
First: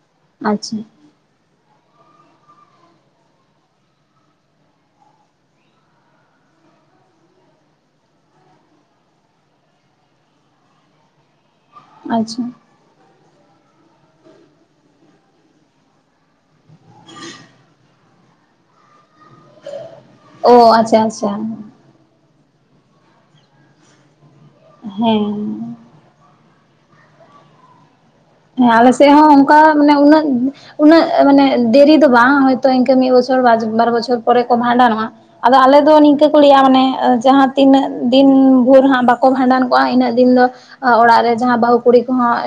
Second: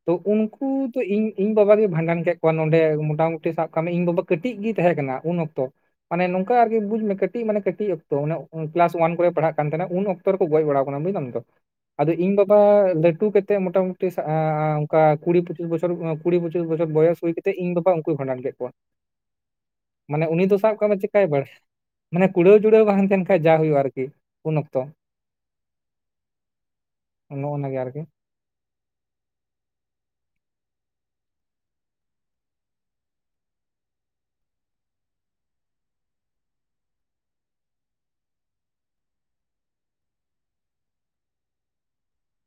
Speaker 2: ᱛᱚ ᱩᱱᱠᱩ
Speaker 1: ᱟᱪᱪᱷᱟ
Speaker 2: ᱛ ᱤᱧ ᱤᱧ ᱵᱟᱵᱟᱜ ᱜᱮ ᱵᱷᱟᱸᱰᱟᱱ ᱠᱮᱫ ᱠᱚᱣᱟ ᱱᱚᱰᱮ, ᱢᱳᱚᱴᱟᱢᱩᱴᱤ ᱥᱟᱵ ᱠᱟᱜ ᱢᱮ ᱤᱧ ᱵᱟᱵᱟ ᱠᱟᱹᱴᱤᱡ ᱜᱮ ᱛᱟᱦᱮᱸ ᱠᱟᱱᱟ ᱩᱱ ᱚᱠᱛᱚ ᱾ ᱢᱟᱱᱮ ᱱᱚᱝᱠᱟ ᱟᱨᱠᱤ ᱵᱩᱡ ᱢᱮ ᱠᱟᱹᱴᱤᱡ ᱢᱟᱱᱮ ᱠᱟᱹᱴᱤᱡ ᱚᱠᱛᱚ ᱠᱞᱟᱥ ᱚᱣᱟᱱ ᱠᱚᱨᱮ ᱯᱟᱲᱦᱟᱜ ᱛᱟᱦᱮᱱᱟ ᱩᱱ ᱚᱠ ᱾ ᱛᱚ ᱨᱮ ᱠᱚ ᱜᱚᱡ ᱵᱟᱲᱟ ᱟᱠᱟᱱᱟ ᱵᱩᱡᱫᱟᱢ ᱛᱚ ᱟᱫᱚ ᱤᱧ
Speaker 1: ᱟᱪᱪᱷᱟ
Speaker 2: ᱵᱟᱵᱟ ᱞᱟᱹᱴᱩ ᱠᱟᱛᱮᱫ ᱢᱚᱴᱟ ᱤᱥ ᱮᱸ ᱚᱱᱠᱟ ᱠᱩᱲᱤ ᱯᱚᱸᱪᱤᱥ ᱵᱚᱪᱚᱨ ᱠᱩᱲᱤ ᱯᱚᱸᱪᱤᱥ ᱵᱚᱪᱚᱨ ᱵᱚᱭᱚᱥ ᱦᱩᱭ ᱠᱟᱛᱮ ᱤᱧ ᱵᱟᱵᱟ ᱠᱚᱭ ᱵᱷᱟᱸᱰᱟᱱ ᱠᱮᱫ ᱠᱚᱣᱟ ᱢᱟᱱᱮ ᱩᱱᱤ ᱫᱚ
Speaker 1: ᱚ
Speaker 2: ᱥᱟᱵ ᱠᱟᱜ ᱢᱮ
Speaker 1: ᱟᱪᱪᱷᱟ
Speaker 2: ᱪᱮᱠᱟᱭ
Speaker 1: ᱟᱪᱪᱷᱟ
Speaker 2: ᱵᱟᱲᱟᱭ ᱢᱟᱱᱮ ᱠᱩᱲᱟᱹᱣ ᱡᱩᱲᱟᱹᱣ ᱵᱟᱝᱱ ᱛᱟᱦᱮᱱ ᱠᱷᱟᱱᱡ ᱡᱟ ᱦᱩᱭᱩᱜᱼᱟ ᱟᱨᱠᱤ ᱩᱱ ᱚᱠᱛᱚ ᱾
Speaker 1: ᱦᱮᱸ
Speaker 2: ᱚᱱᱟᱱᱟᱜᱮ ᱟᱨᱠᱤ
Speaker 1: ᱦᱮᱸ ᱟᱞᱮ ᱥᱮᱫ ᱦᱚᱸ ᱚᱱᱠᱟ ᱢᱟᱱᱮ ᱩᱱᱟᱹᱜᱼᱼ ᱩᱱᱟᱹᱜ ᱢᱟᱱᱮ ᱫᱮᱨᱤ ᱫᱚ ᱵᱟᱝ ᱦᱚᱭᱛᱳ ᱤᱱᱠᱟᱹ ᱢᱤᱫ ᱵᱚᱪᱷᱚᱨ ᱵᱟᱨ ᱵᱚᱪᱷᱚᱨ ᱯᱚᱨᱮ ᱠᱚ ᱵᱷᱟᱸᱰᱟᱱᱚᱜᱼᱟ᱾ ᱟᱫᱚ ᱟᱞᱮ ᱫᱚ ᱱᱤᱝᱠᱟᱹ ᱠᱚ ᱞᱟᱹᱭᱟ ᱢᱟᱱᱮ ᱡᱟᱦᱟᱸ ᱛᱤᱱᱟᱹᱜ ᱫᱤᱱ ᱵᱷᱳᱨ ᱦᱟᱸᱜ ᱵᱟᱠᱚ ᱵᱷᱟᱸᱰᱟᱱ ᱠᱚᱜᱼᱟ ᱤᱱᱟᱹᱜ ᱫᱤᱱ ᱫᱚᱼᱼ ᱚᱲᱟᱜ ᱨᱮ ᱡᱟᱦᱟᱸ ᱵᱟᱹᱦᱩ ᱠᱩᱲᱤ ᱠᱚᱦᱚᱸ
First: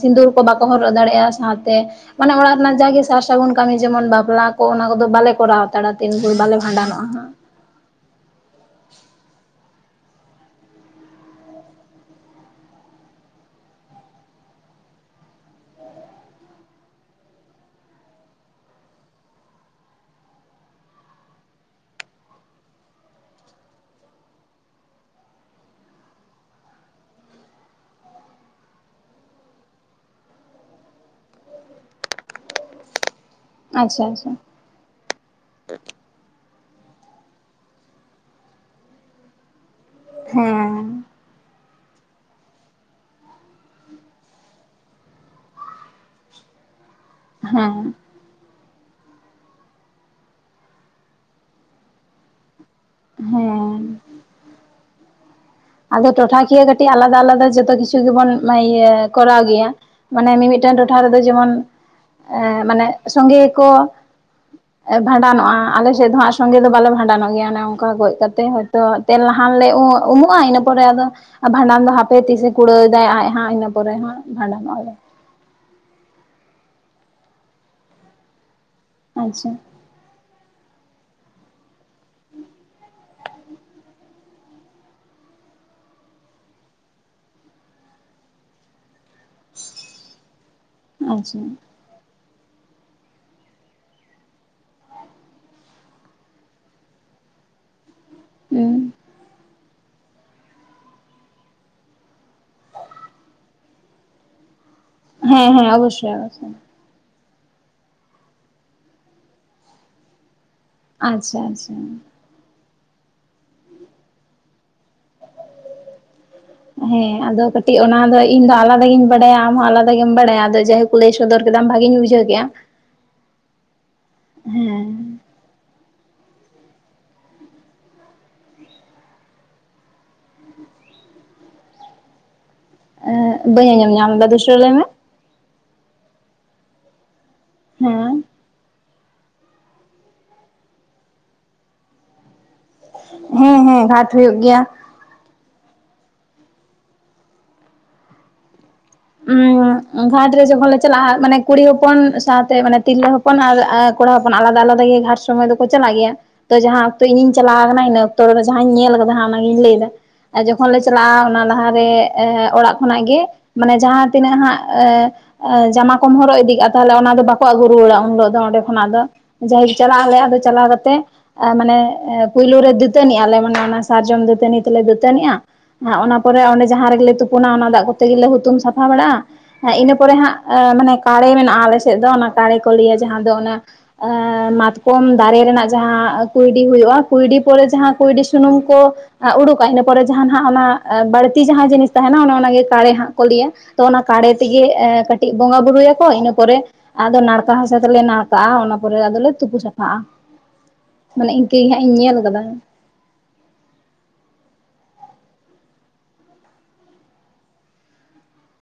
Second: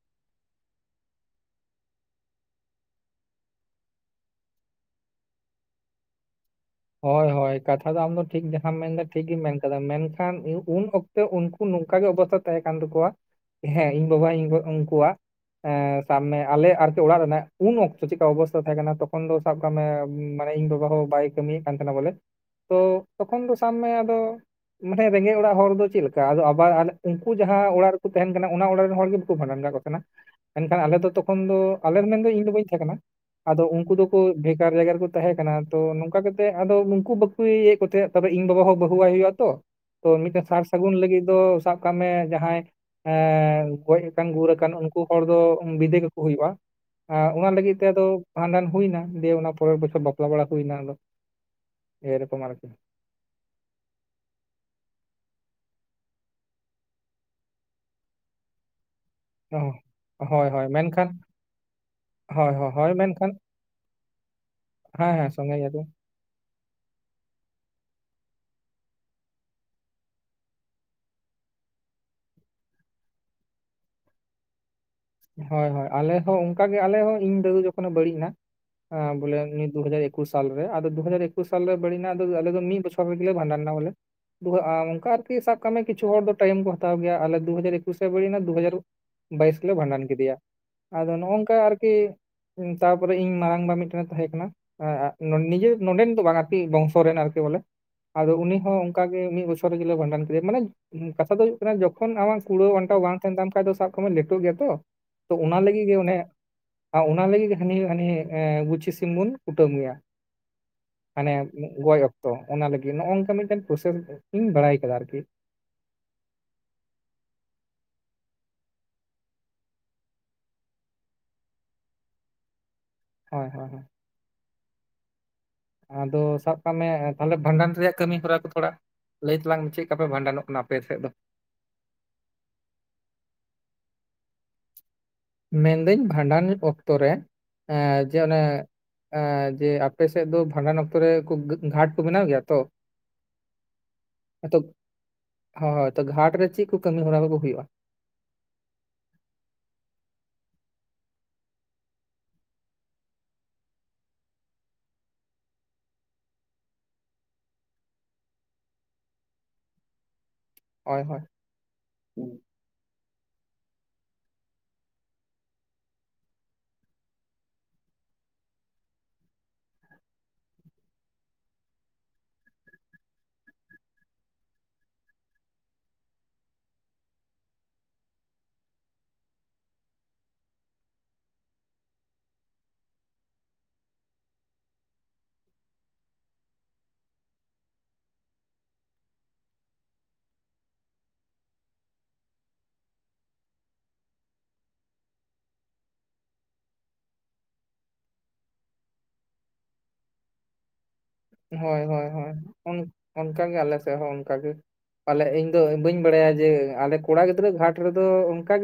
Speaker 1: ᱥᱤᱸᱫᱩᱨ ᱠᱚ ᱵᱟᱠᱚ ᱦᱚᱨᱚᱜ ᱫᱟᱲᱮᱭᱟᱜᱼᱟ ᱥᱟᱶᱛᱮ᱾ ᱢᱟᱱᱮ ᱚᱲᱟᱜ ᱨᱮᱱᱟᱜ ᱡᱟᱜᱮ ᱥᱟᱨ ᱥᱟᱹᱜᱩᱱ ᱡᱮᱢᱚᱱ ᱵᱟᱯᱞᱟ‌ ᱠᱚ ᱚᱱᱟ ᱠᱚᱫᱚ ᱵᱟᱞᱮ ᱠᱚᱨᱟᱣ ᱦᱟᱛᱟᱲᱟ ᱫᱤᱱ ᱵᱷᱳᱨ ᱵᱟᱞᱮᱼᱼ
Speaker 2: ᱦᱳᱭ ᱦᱳᱭ ᱠᱟᱛᱷᱟ ᱫᱚ ᱟᱢᱫᱚ ᱴᱷᱤᱠ ᱡᱟᱦᱟᱸᱢ ᱢᱮᱱᱫᱟ ᱴᱷᱤᱠ ᱜᱮᱢ ᱢᱮᱱ ᱟᱠᱟᱫᱟ ᱢᱮᱱᱠᱷᱟᱱ ᱩᱱ ᱚᱠᱛᱮ ᱩᱱᱠᱩ ᱱᱚᱝᱠᱟ ᱜᱮ ᱚᱵᱚᱥᱛᱟᱼᱼ ᱛᱟᱦᱮᱸ ᱠᱟᱱ ᱛᱟᱠᱚᱣᱟ ᱦᱮᱸ ᱤᱧ ᱵᱟᱵᱟ ᱤᱧ ᱜᱚᱜᱚ ᱩᱱᱠᱩᱣᱟᱜ᱾ ᱮᱸ ᱥᱟᱵ ᱢᱮ ᱟᱞᱮ ᱟᱨᱠᱤ ᱚᱲᱟᱜ ᱨᱮᱱᱟᱜ ᱩᱱ ᱚᱠᱛᱚ ᱪᱤᱠᱟ ᱚᱵᱚᱥᱛᱟ ᱛᱟᱦᱮᱸ ᱠᱟᱱᱟ ᱛᱚᱠᱷᱚᱱ ᱫᱚᱼᱼ ᱥᱟᱵ ᱠᱟᱜ ᱢᱮ ᱢᱟᱱᱮ ᱤᱧ ᱵᱟᱵᱟ ᱦᱚᱸ ᱵᱟᱭ ᱠᱟᱹᱢᱤᱭᱮᱫ ᱠᱟᱱ ᱛᱟᱦᱮᱱᱟ ᱵᱚᱞᱮᱼᱼ ᱛᱚ ᱛᱚᱠᱷᱚᱱ ᱫᱚ ᱥᱟᱵ ᱢᱮ ᱟᱫᱚᱼᱼ ᱢᱟᱱᱮ ᱨᱮᱸᱜᱮᱡ ᱚᱲᱟᱜ ᱦᱚᱲ ᱫᱚ ᱪᱮᱫ ᱞᱮᱠᱟ ᱟᱫᱚ ᱟᱵᱟᱨ ᱩᱱᱠᱩ ᱡᱟᱦᱟᱸ ᱚᱲᱟᱜ ᱨᱮᱠᱚ ᱛᱟᱦᱮᱱ ᱠᱟᱱᱟ ᱚᱱᱟ ᱚᱲᱟᱜ ᱨᱮᱱ ᱦᱚᱲ ᱜᱮᱼᱼ ᱵᱷᱟᱰᱟᱱ ᱠᱚ ᱛᱟᱦᱮᱱᱟ ᱢᱮᱱᱠᱷᱟᱱ ᱟᱞᱮ ᱫᱚ ᱛᱚᱠᱷᱚᱱ ᱫᱚ ᱟᱞᱮ ᱨᱮᱱ ᱢᱮᱱᱫᱚ ᱤᱧ ᱫᱚ ᱵᱟᱹᱧ ᱛᱟᱦᱮᱸ ᱠᱟᱱᱟ᱾ ᱟᱫᱚ ᱩᱱᱠᱩ
Speaker 1: ᱟᱪᱪᱷᱟ
Speaker 2: ᱫᱚᱠᱚ
Speaker 1: ᱟᱪᱪᱷᱟ
Speaker 2: ᱵᱷᱮᱜᱟᱨ ᱡᱟᱭᱜᱟ ᱨᱮᱠᱚ ᱛᱟᱦᱮᱸ ᱠᱟᱱᱟ ᱛᱚᱼᱼ ᱚᱱᱠᱟ ᱠᱟᱛᱮᱜ ᱟᱫᱚ ᱩᱱᱠᱩ ᱵᱟᱠᱚ ᱤᱭᱟᱹᱮᱫ ᱠᱚ ᱛᱟᱦᱮᱸ ᱛᱮ ᱤᱧ ᱵᱟᱵᱟ ᱦᱚᱸ ᱵᱟᱹᱦᱩ ᱣᱟᱭ ᱦᱩᱭᱩᱜᱼᱟ ᱛᱚ᱾ ᱛᱚ ᱢᱤᱫᱴᱮᱱ ᱥᱟᱨ ᱥᱟᱹᱜᱩᱱ
Speaker 1: ᱦᱮᱸ
Speaker 2: ᱞᱟᱹᱜᱤᱫ ᱫᱚ ᱥᱟᱵ ᱠᱟᱜ ᱢᱮ ᱡᱟᱦᱟᱸᱭᱼᱼ ᱮ ᱜᱚᱡ ᱟᱠᱟᱱ ᱜᱩᱨ ᱟᱠᱟᱱ ᱦᱚᱲ ᱫᱚ ᱵᱤᱫᱟᱹᱭ ᱦᱩᱭᱩᱜᱼᱟ᱾ ᱟᱨ ᱚᱱᱟ ᱞᱟᱹᱜᱤᱫ
Speaker 1: ᱦᱮᱸ
Speaker 2: ᱛᱮ ᱟᱫᱚ ᱵᱷᱟᱸᱰᱟᱱ ᱦᱩᱭᱱᱟ ᱫᱤᱭᱮ ᱚᱱᱟ ᱯᱚᱨᱮᱨ ᱵᱚᱪᱚᱨ ᱵᱟᱯᱞᱟ ᱵᱟᱲᱟ ᱦᱩᱭ ᱮᱱᱟ ᱟᱫᱚ᱾ ᱥᱮ ᱨᱚᱠᱚᱢ ᱟᱨᱠᱤ᱾
Speaker 1: ᱦᱮᱸ ᱟᱫᱚ ᱴᱚᱴᱷᱟᱠᱤᱭᱟᱹ ᱠᱟᱹᱴᱤᱡ ᱟᱞᱟᱫᱟ ᱟᱞᱟᱫᱟ ᱡᱚᱛᱚ ᱠᱤᱪᱷᱩ ᱜᱮᱵᱚᱱ ᱤᱭᱟᱹᱼᱼ ᱠᱚᱨᱟᱣ ᱜᱮᱭᱟ
Speaker 2: ᱚ
Speaker 1: ᱢᱟᱱᱮ
Speaker 2: ᱦᱳᱭ ᱦᱳᱭ
Speaker 1: ᱢᱤᱢᱤᱫᱴᱟᱹᱝ ᱴᱚᱴᱷᱟ
Speaker 2: ᱢᱮᱱᱠᱷᱟᱱ
Speaker 1: ᱨᱮᱫᱚ ᱡᱮᱢᱚᱱᱼᱼ
Speaker 2: ᱦᱳᱭ ᱦᱳᱭ
Speaker 1: ᱢᱟᱱᱮ
Speaker 2: ᱦᱳᱭ ᱢᱮᱱᱠᱷᱟᱱ
Speaker 1: ᱥᱚᱸᱜᱮ ᱠᱚ
Speaker 2: ᱦᱮᱸ ᱦᱮᱸ
Speaker 1: ᱵᱷᱟᱸᱰᱟᱱᱚᱜᱼᱟ,
Speaker 2: ᱥᱚᱸᱜᱮ ᱜᱮᱭᱟ ᱠᱚ
Speaker 1: ᱟᱞᱮ ᱥᱮᱫ ᱫᱚ ᱦᱟᱸᱜ ᱥᱚᱸᱜᱮ ᱫᱚ ᱵᱟᱞᱮ ᱵᱷᱟᱸᱰᱟᱱᱚᱜ ᱜᱮᱭᱟ ᱚᱱᱮ ᱚᱝᱠᱟ ᱜᱚᱡ ᱠᱟᱛᱮ ᱦᱳᱭ ᱛᱚ ᱛᱮᱞ ᱞᱟᱦᱟᱱ ᱞᱮ ᱩᱢᱚᱜᱼᱟ ᱤᱱᱟᱹ ᱯᱚᱨ ᱯᱚᱨᱮ ᱟᱫᱚ ᱵᱷᱟᱸᱰᱟᱱ ᱫᱚ ᱦᱟᱯᱮ ᱛᱤᱥᱮ ᱠᱩᱲᱟᱹᱣ ᱫᱟᱭ ᱟᱡ ᱦᱟᱸᱜ ᱤᱱᱟᱹ ᱯᱚᱨᱮ ᱦᱚᱸᱜ ᱵᱷᱟᱸᱰᱟᱱᱚᱜᱼᱟ ᱞᱮ,
Speaker 2: ᱦᱳᱭ ᱦᱳᱭ, ᱟᱞᱮ ᱦᱚᱸ ᱚᱝᱠᱟ ᱜᱮ ᱟᱞᱮ ᱦᱚᱸ ᱤᱧ ᱫᱟᱹᱫᱩ ᱡᱚᱠᱷᱚᱱᱮ ᱵᱟᱹᱲᱤᱡ ᱮᱱᱟ ᱵᱚᱞᱮ
Speaker 1: ᱟᱪᱪᱷᱟ
Speaker 2: ᱫᱩ ᱦᱟᱡᱟᱨ ᱮᱠᱩᱥ ᱥᱟᱞᱨᱮ ᱟᱫᱚ ᱫᱩ ᱦᱟᱡᱟᱨ ᱮᱠᱩᱥ ᱥᱟᱞᱨᱮ ᱵᱟᱹᱲᱤᱡ ᱮᱱᱟ ᱟᱫᱚ ᱟᱞᱮ ᱫᱚ ᱢᱤᱫ ᱵᱚᱪᱷᱚᱨ ᱨᱮ ᱜᱮᱞᱮ ᱵᱷᱟᱰᱟᱸᱱ ᱮᱱᱟ ᱵᱚᱞᱮ, ᱚᱝᱠᱟ ᱟᱨᱠᱤ ᱥᱟᱵ ᱠᱟᱜ ᱢᱮ ᱠᱤᱪᱷᱩ ᱦᱚᱲ ᱫᱚ ᱴᱟᱭᱤᱢ ᱠᱚ ᱦᱟᱛᱟᱣ ᱜᱮᱭᱟ, ᱟᱞᱮ ᱫᱩ ᱦᱟᱡᱟᱨ ᱮᱠᱩᱥ ᱮ ᱦᱩᱭᱮᱱᱟ ᱫᱩ ᱦᱟᱡᱟᱨ ᱵᱟᱭᱤᱥ ᱜᱮᱞᱮ ᱵᱷᱟᱸᱰᱟᱱ ᱠᱮᱫᱮᱭᱟ ᱟᱫᱚ
Speaker 1: ᱟᱪᱪᱷᱟ
Speaker 2: ᱱᱚᱜᱝᱠᱟ ᱟᱨ ᱠᱤ ᱛᱟᱯᱚᱨᱮ ᱤᱧ ᱢᱟᱨᱟᱝᱵᱟ ᱢᱤᱫᱴᱮᱱᱮ ᱛᱟᱦᱮᱸ ᱠᱟᱱᱟ, ᱱᱤᱡᱮ ᱱᱚᱰᱮᱱ ᱫᱚ ᱵᱟᱝᱼᱟᱨᱠᱤ ᱵᱚᱝᱥᱚ ᱨᱮᱱ ᱟᱨᱠᱤ ᱵᱚᱞᱮ ᱟᱫᱚ ᱩᱱᱤ ᱦᱚᱸ
Speaker 1: ᱦᱮᱸ
Speaker 2: ᱚᱝᱠᱟ ᱜᱮ ᱢᱤᱫ ᱵᱚᱪᱷᱚᱨ ᱚᱝᱠᱟ ᱛᱮᱜᱮ ᱞᱮ ᱵᱷᱟᱸᱰᱟᱱ ᱠᱮᱫᱮᱭᱟ, ᱢᱥᱱᱮ ᱠᱟᱛᱷᱟ ᱫᱚ ᱦᱩᱭᱩᱭ ᱠᱟᱱᱟ ᱡᱚᱠᱷᱚᱱ ᱟᱢᱟᱜ ᱠᱩᱲᱟᱹ ᱟᱱᱴᱟᱣ ᱵᱟᱝ ᱛᱟᱦᱮᱱ ᱛᱟᱢ ᱠᱷᱟᱡ ᱫᱚ ᱥᱟᱵ ᱠᱟᱜ ᱢᱮ ᱞᱮᱴᱚᱜ ᱜᱮᱭᱟ ᱛᱚ, ᱛᱚ ᱚᱱᱟ
Speaker 1: ᱦᱮᱸ
Speaker 2: ᱞᱟᱹᱜᱤᱫ ᱜᱮ
Speaker 1: ᱚᱵᱚᱥᱥᱳᱭ
Speaker 2: ᱚᱱᱮ
Speaker 1: ᱚᱵᱚᱥᱥᱳᱭ
Speaker 2: ᱚᱱᱟ ᱞᱟᱹᱜᱤᱫ ᱦᱟᱱᱤ ᱦᱟᱱᱤ ᱜᱩᱪᱷᱤ ᱥᱤᱢ ᱵᱚᱱ ᱠᱩᱴᱟᱹᱢ ᱢᱮᱭᱟ ᱾ ᱢᱟᱱᱮ
Speaker 1: ᱟᱪᱪᱷᱟ ᱟᱪᱪᱷᱟ
Speaker 2: ᱜᱚᱡ ᱚᱠᱛᱚ ᱚᱱᱟ ᱞᱟᱹᱜᱤᱫ ᱱᱚᱜ-ᱚ ᱱᱚᱝᱠᱟ ᱢᱤᱫᱴᱮᱱ ᱯᱨᱥᱮᱥ ᱤᱧ ᱵᱟᱲᱟᱭ ᱠᱟᱫᱟ ᱟᱨᱠᱤ,
Speaker 1: ᱦᱮᱸ, ᱟᱫᱚ ᱠᱟᱹᱴᱤᱡ ᱚᱱᱟ ᱫᱚ ᱤᱧ ᱫᱚ ᱟᱞᱟᱫᱟ ᱜᱤᱧ ᱵᱟᱰᱟᱭᱟ ᱟᱢ ᱦᱚᱸ ᱟᱞᱟᱫᱟ ᱜᱮᱢ ᱵᱟᱲᱟᱭᱟ ᱡᱟᱭ ᱦᱳᱠ, ᱞᱟᱹᱭ ᱥᱚᱫᱚᱨ ᱠᱮᱫᱟᱢ ᱵᱷᱟᱹᱜᱧ ᱵᱩᱡᱷᱟᱹᱣ ᱠᱮᱜᱼᱟ ᱾
Speaker 2: ᱦᱳᱭ ᱦᱳᱭ,
Speaker 1: ᱦᱮᱸ
Speaker 2: ᱟᱫᱚ ᱥᱟᱵ ᱠᱟᱜ ᱢᱮ ᱛᱟᱦᱞᱮ ᱵᱷᱟᱸᱰᱟᱱ ᱨᱮᱭᱟᱜ ᱠᱟᱹᱢᱤ ᱦᱚᱨᱟ ᱠᱚ ᱛᱷᱚᱲᱟ ᱾ ᱞᱟᱹᱭ ᱛᱟᱞᱟᱝ ᱢᱮ ᱪᱮᱫ ᱞᱮᱠᱟ ᱯᱮ ᱵᱷᱟᱸᱰᱟᱱᱚᱜ ᱠᱟᱱᱟ ᱟᱯᱮ ᱥᱮᱫ ᱫᱚ?
Speaker 1: ᱮᱸ ᱵᱟᱹᱧ ᱟᱸᱡᱚᱢ ᱧᱟᱢᱫᱟ ᱫᱩᱥᱨᱟ ᱞᱟᱹᱭ ᱢᱮ ᱾
Speaker 2: ᱢᱮᱱᱫᱟᱹᱧ ᱵᱷᱟᱸᱰᱟᱱ ᱚᱠᱛᱚ ᱨᱮ ᱡᱮ
Speaker 1: ᱦᱮᱸ
Speaker 2: ᱚᱱᱮ ᱮᱸ ᱡᱮ ᱟᱯᱮ ᱥᱮᱫ ᱫᱚ ᱵᱷᱟᱸᱰᱟᱱ ᱚᱠᱛᱚ ᱨᱮ ᱜᱷᱟᱴ ᱠᱚ ᱵᱮᱱᱟᱣ ᱜᱮᱭᱟ ᱛᱚ?
Speaker 1: ᱦᱮᱸ ᱦᱮᱸ, ᱜᱷᱟᱴ ᱦᱳᱭᱳᱜ
Speaker 2: ᱛᱚ
Speaker 1: ᱜᱮᱭᱟ
Speaker 2: ᱦᱳᱭ, ᱛᱚ ᱜᱷᱟᱴ ᱨᱮ ᱪᱮᱫ ᱠᱚ ᱠᱟᱹᱢᱤ ᱦᱚᱨᱟ ᱠᱚ ᱠᱚ ᱦᱩᱭᱩᱜᱼᱟ?
Speaker 1: ᱩᱸ ᱜᱷᱟᱴ ᱨᱮ ᱡᱚᱠᱷᱚᱱ ᱞᱮ ᱪᱟᱞᱟᱜᱼᱟ ᱢᱟᱱᱮ ᱠᱩᱲᱤ ᱦᱚᱯᱚᱱ ᱥᱟᱶᱛᱮ ᱢᱟᱱᱮ ᱛᱤᱨᱞᱟᱹ ᱦᱚᱯᱚᱱ ᱟᱨ ᱠᱚᱲᱟ ᱦᱚᱯᱚᱱ ᱟᱞᱟᱫᱟ ᱟᱞᱟᱫᱟ ᱜᱮ ᱜᱷᱟᱴ ᱥᱚᱢᱚᱭ ᱫᱚ ᱠᱚ ᱪᱟᱞᱟᱜ ᱜᱮᱭᱟ, ᱾ ᱛᱚ ᱡᱟᱦᱟᱸ ᱚᱠᱛᱚ ᱤᱧ ᱤᱧ ᱪᱟᱞᱟᱣ ᱠᱟᱱᱟ ᱤᱱᱟᱹ ᱚᱠᱛᱚ ᱨᱮ ᱫᱚ ᱡᱟᱦᱟᱸᱟᱧ ᱧᱮᱞ ᱠᱟᱫᱟ ᱚᱱᱟᱜᱤᱧ ᱞᱟᱹᱭᱫᱟ ᱾ ᱡᱚᱠᱷᱚᱱ ᱞᱮ
Speaker 2: ᱦᱳᱭ ᱦᱳᱭ
Speaker 1: ᱪᱟᱞᱟᱜᱼᱟ ᱚᱱᱟ ᱞᱟᱦᱟ ᱨᱮ ᱮ ᱚᱲᱟᱜ ᱠᱷᱚᱱᱟᱜ ᱜᱮ ᱢᱟᱱᱮ ᱡᱟᱦᱟᱸ ᱛᱤᱱᱟᱹᱜ ᱦᱟᱸᱜ ᱮᱸ ᱡᱟᱢᱟ ᱠᱚᱢ ᱦᱚᱨᱚᱜ ᱤᱫᱤ ᱠᱟᱜᱼᱟ, ᱛᱟᱦᱞᱮ ᱚᱱᱟ ᱫᱚ ᱵᱟᱠᱚ ᱟᱹᱜᱩ ᱨᱩᱣᱟᱹᱲᱟ ᱩᱱ ᱦᱤᱞᱳᱜ ᱫᱚ ᱚᱸᱰᱮ ᱠᱷᱚᱱᱟᱜ ᱫᱚ᱾ ᱡᱟᱦᱮ ᱪᱟᱞᱟᱜ ᱟᱞᱮ ᱫᱚ ᱪᱟᱞᱟᱣ ᱠᱟᱛᱮᱜ ᱮ ᱢᱟᱱᱮ ᱯᱳᱭᱞᱳ ᱨᱮ ᱫᱟᱹᱛᱟᱹᱱᱤᱜ ᱟᱞᱮ ᱢᱟᱱᱮ ᱚᱱᱟ ᱥᱟᱨᱡᱚᱢ ᱫᱟᱹᱛᱟᱹᱱᱤ ᱛᱮ ᱞᱮ ᱫᱟᱹᱛᱟᱹᱱᱤᱜᱼᱟ ᱾ ᱟᱨ ᱚᱱᱟ ᱯᱚᱨᱮ ᱚᱸᱰᱮ ᱡᱟᱦᱟᱸ ᱨᱮᱜᱮ ᱞᱮ ᱛᱩᱯᱩᱱᱟ ᱚᱱᱟ ᱫᱟᱜ ᱠᱚᱛᱮ ᱜᱮ ᱞᱮ ᱦᱩᱛᱩᱢ ᱥᱟᱯᱷᱟ ᱵᱟᱲᱟᱜᱼᱟ ᱾ ᱦᱮᱸ, ᱤᱱᱟᱹ ᱯᱚᱨᱮ ᱦᱟᱸᱜ ᱢᱟᱱᱮ ᱠᱟᱲᱮ ᱢᱮᱱᱟᱜᱼᱟ ᱟᱞᱮ ᱥᱮᱫ ᱫᱚ ᱚᱱᱟ ᱠᱟᱲᱮ ᱠᱚ ᱞᱟᱹᱭᱟ ᱡᱟᱦᱟᱸ ᱫᱚ ᱚᱱᱟ ᱮᱸ ᱢᱟᱛᱠᱚᱢ ᱫᱟᱨᱮ ᱨᱮᱱᱟᱜ ᱡᱟᱦᱟᱸ ᱠᱩᱭᱰᱤ ᱦᱩᱭᱩᱜᱼᱟ, ᱠᱩᱭᱰᱤ ᱯᱚᱨᱮ ᱡᱟᱦᱟᱸ ᱠᱩᱭᱰᱤ ᱥᱩᱱᱩᱢ ᱠᱚ ᱩᱰᱩᱠᱼᱟ ᱤᱱᱟᱹ ᱯᱚᱨᱮ ᱡᱟᱦᱟᱸᱱᱟᱜ ᱚᱱᱟ ᱵᱟᱹᱲᱛᱤ ᱡᱟᱦᱟᱸ ᱡᱤᱱᱤᱥ ᱛᱟᱦᱮᱸᱱᱟ ᱚᱱᱟ ᱚᱱᱟᱜᱮ ᱠᱟᱲᱮ ᱦᱟᱸᱜ, ᱠᱚ ᱞᱟᱹᱭᱟ ᱛᱚ ᱚᱱᱟ ᱠᱟᱲᱮ ᱛᱮ ᱜᱮ ᱠᱟᱹᱴᱤᱡ ᱵᱚᱸᱜᱟ ᱵᱩᱨᱩᱭᱟ ᱠᱚ ᱤᱱᱟᱹ ᱯᱚᱨᱮ ᱟᱫᱚ ᱱᱟᱲᱠᱟ ᱦᱟᱥᱟ ᱛᱮ ᱞᱮ ᱱᱟᱲᱠᱟᱜᱼᱟ ᱚᱱᱟ ᱯᱚᱨᱮ ᱟᱫᱚ ᱞᱮ ᱛᱩᱯᱩ ᱥᱟᱯᱷᱟᱜᱼᱟ᱾
Speaker 2: [unintelligible]
Speaker 1: ᱢᱟᱱᱮ ᱤᱝᱠᱟᱹᱜᱮ ᱦᱟᱸᱜ ᱤᱧ ᱧᱮᱞ ᱟᱠᱟᱫᱟ ᱾
Speaker 2: ᱚᱝᱠᱟ ᱜᱮ ᱟᱞᱮ ᱥᱮᱫ ᱦᱚᱸ ᱚᱝᱠᱟ ᱜᱮ᱾ ᱟᱞᱮ ᱤᱧ ᱫᱚ ᱵᱟᱹᱧ ᱵᱟᱲᱟᱭᱟ ᱡᱮ ᱟᱞᱮ ᱠᱚᱲᱟ ᱜᱤᱫᱽᱨᱟᱹ ᱜᱷᱟᱴ ᱨᱮ ᱫᱚ ᱚᱝᱠᱟ ᱜᱮ ᱾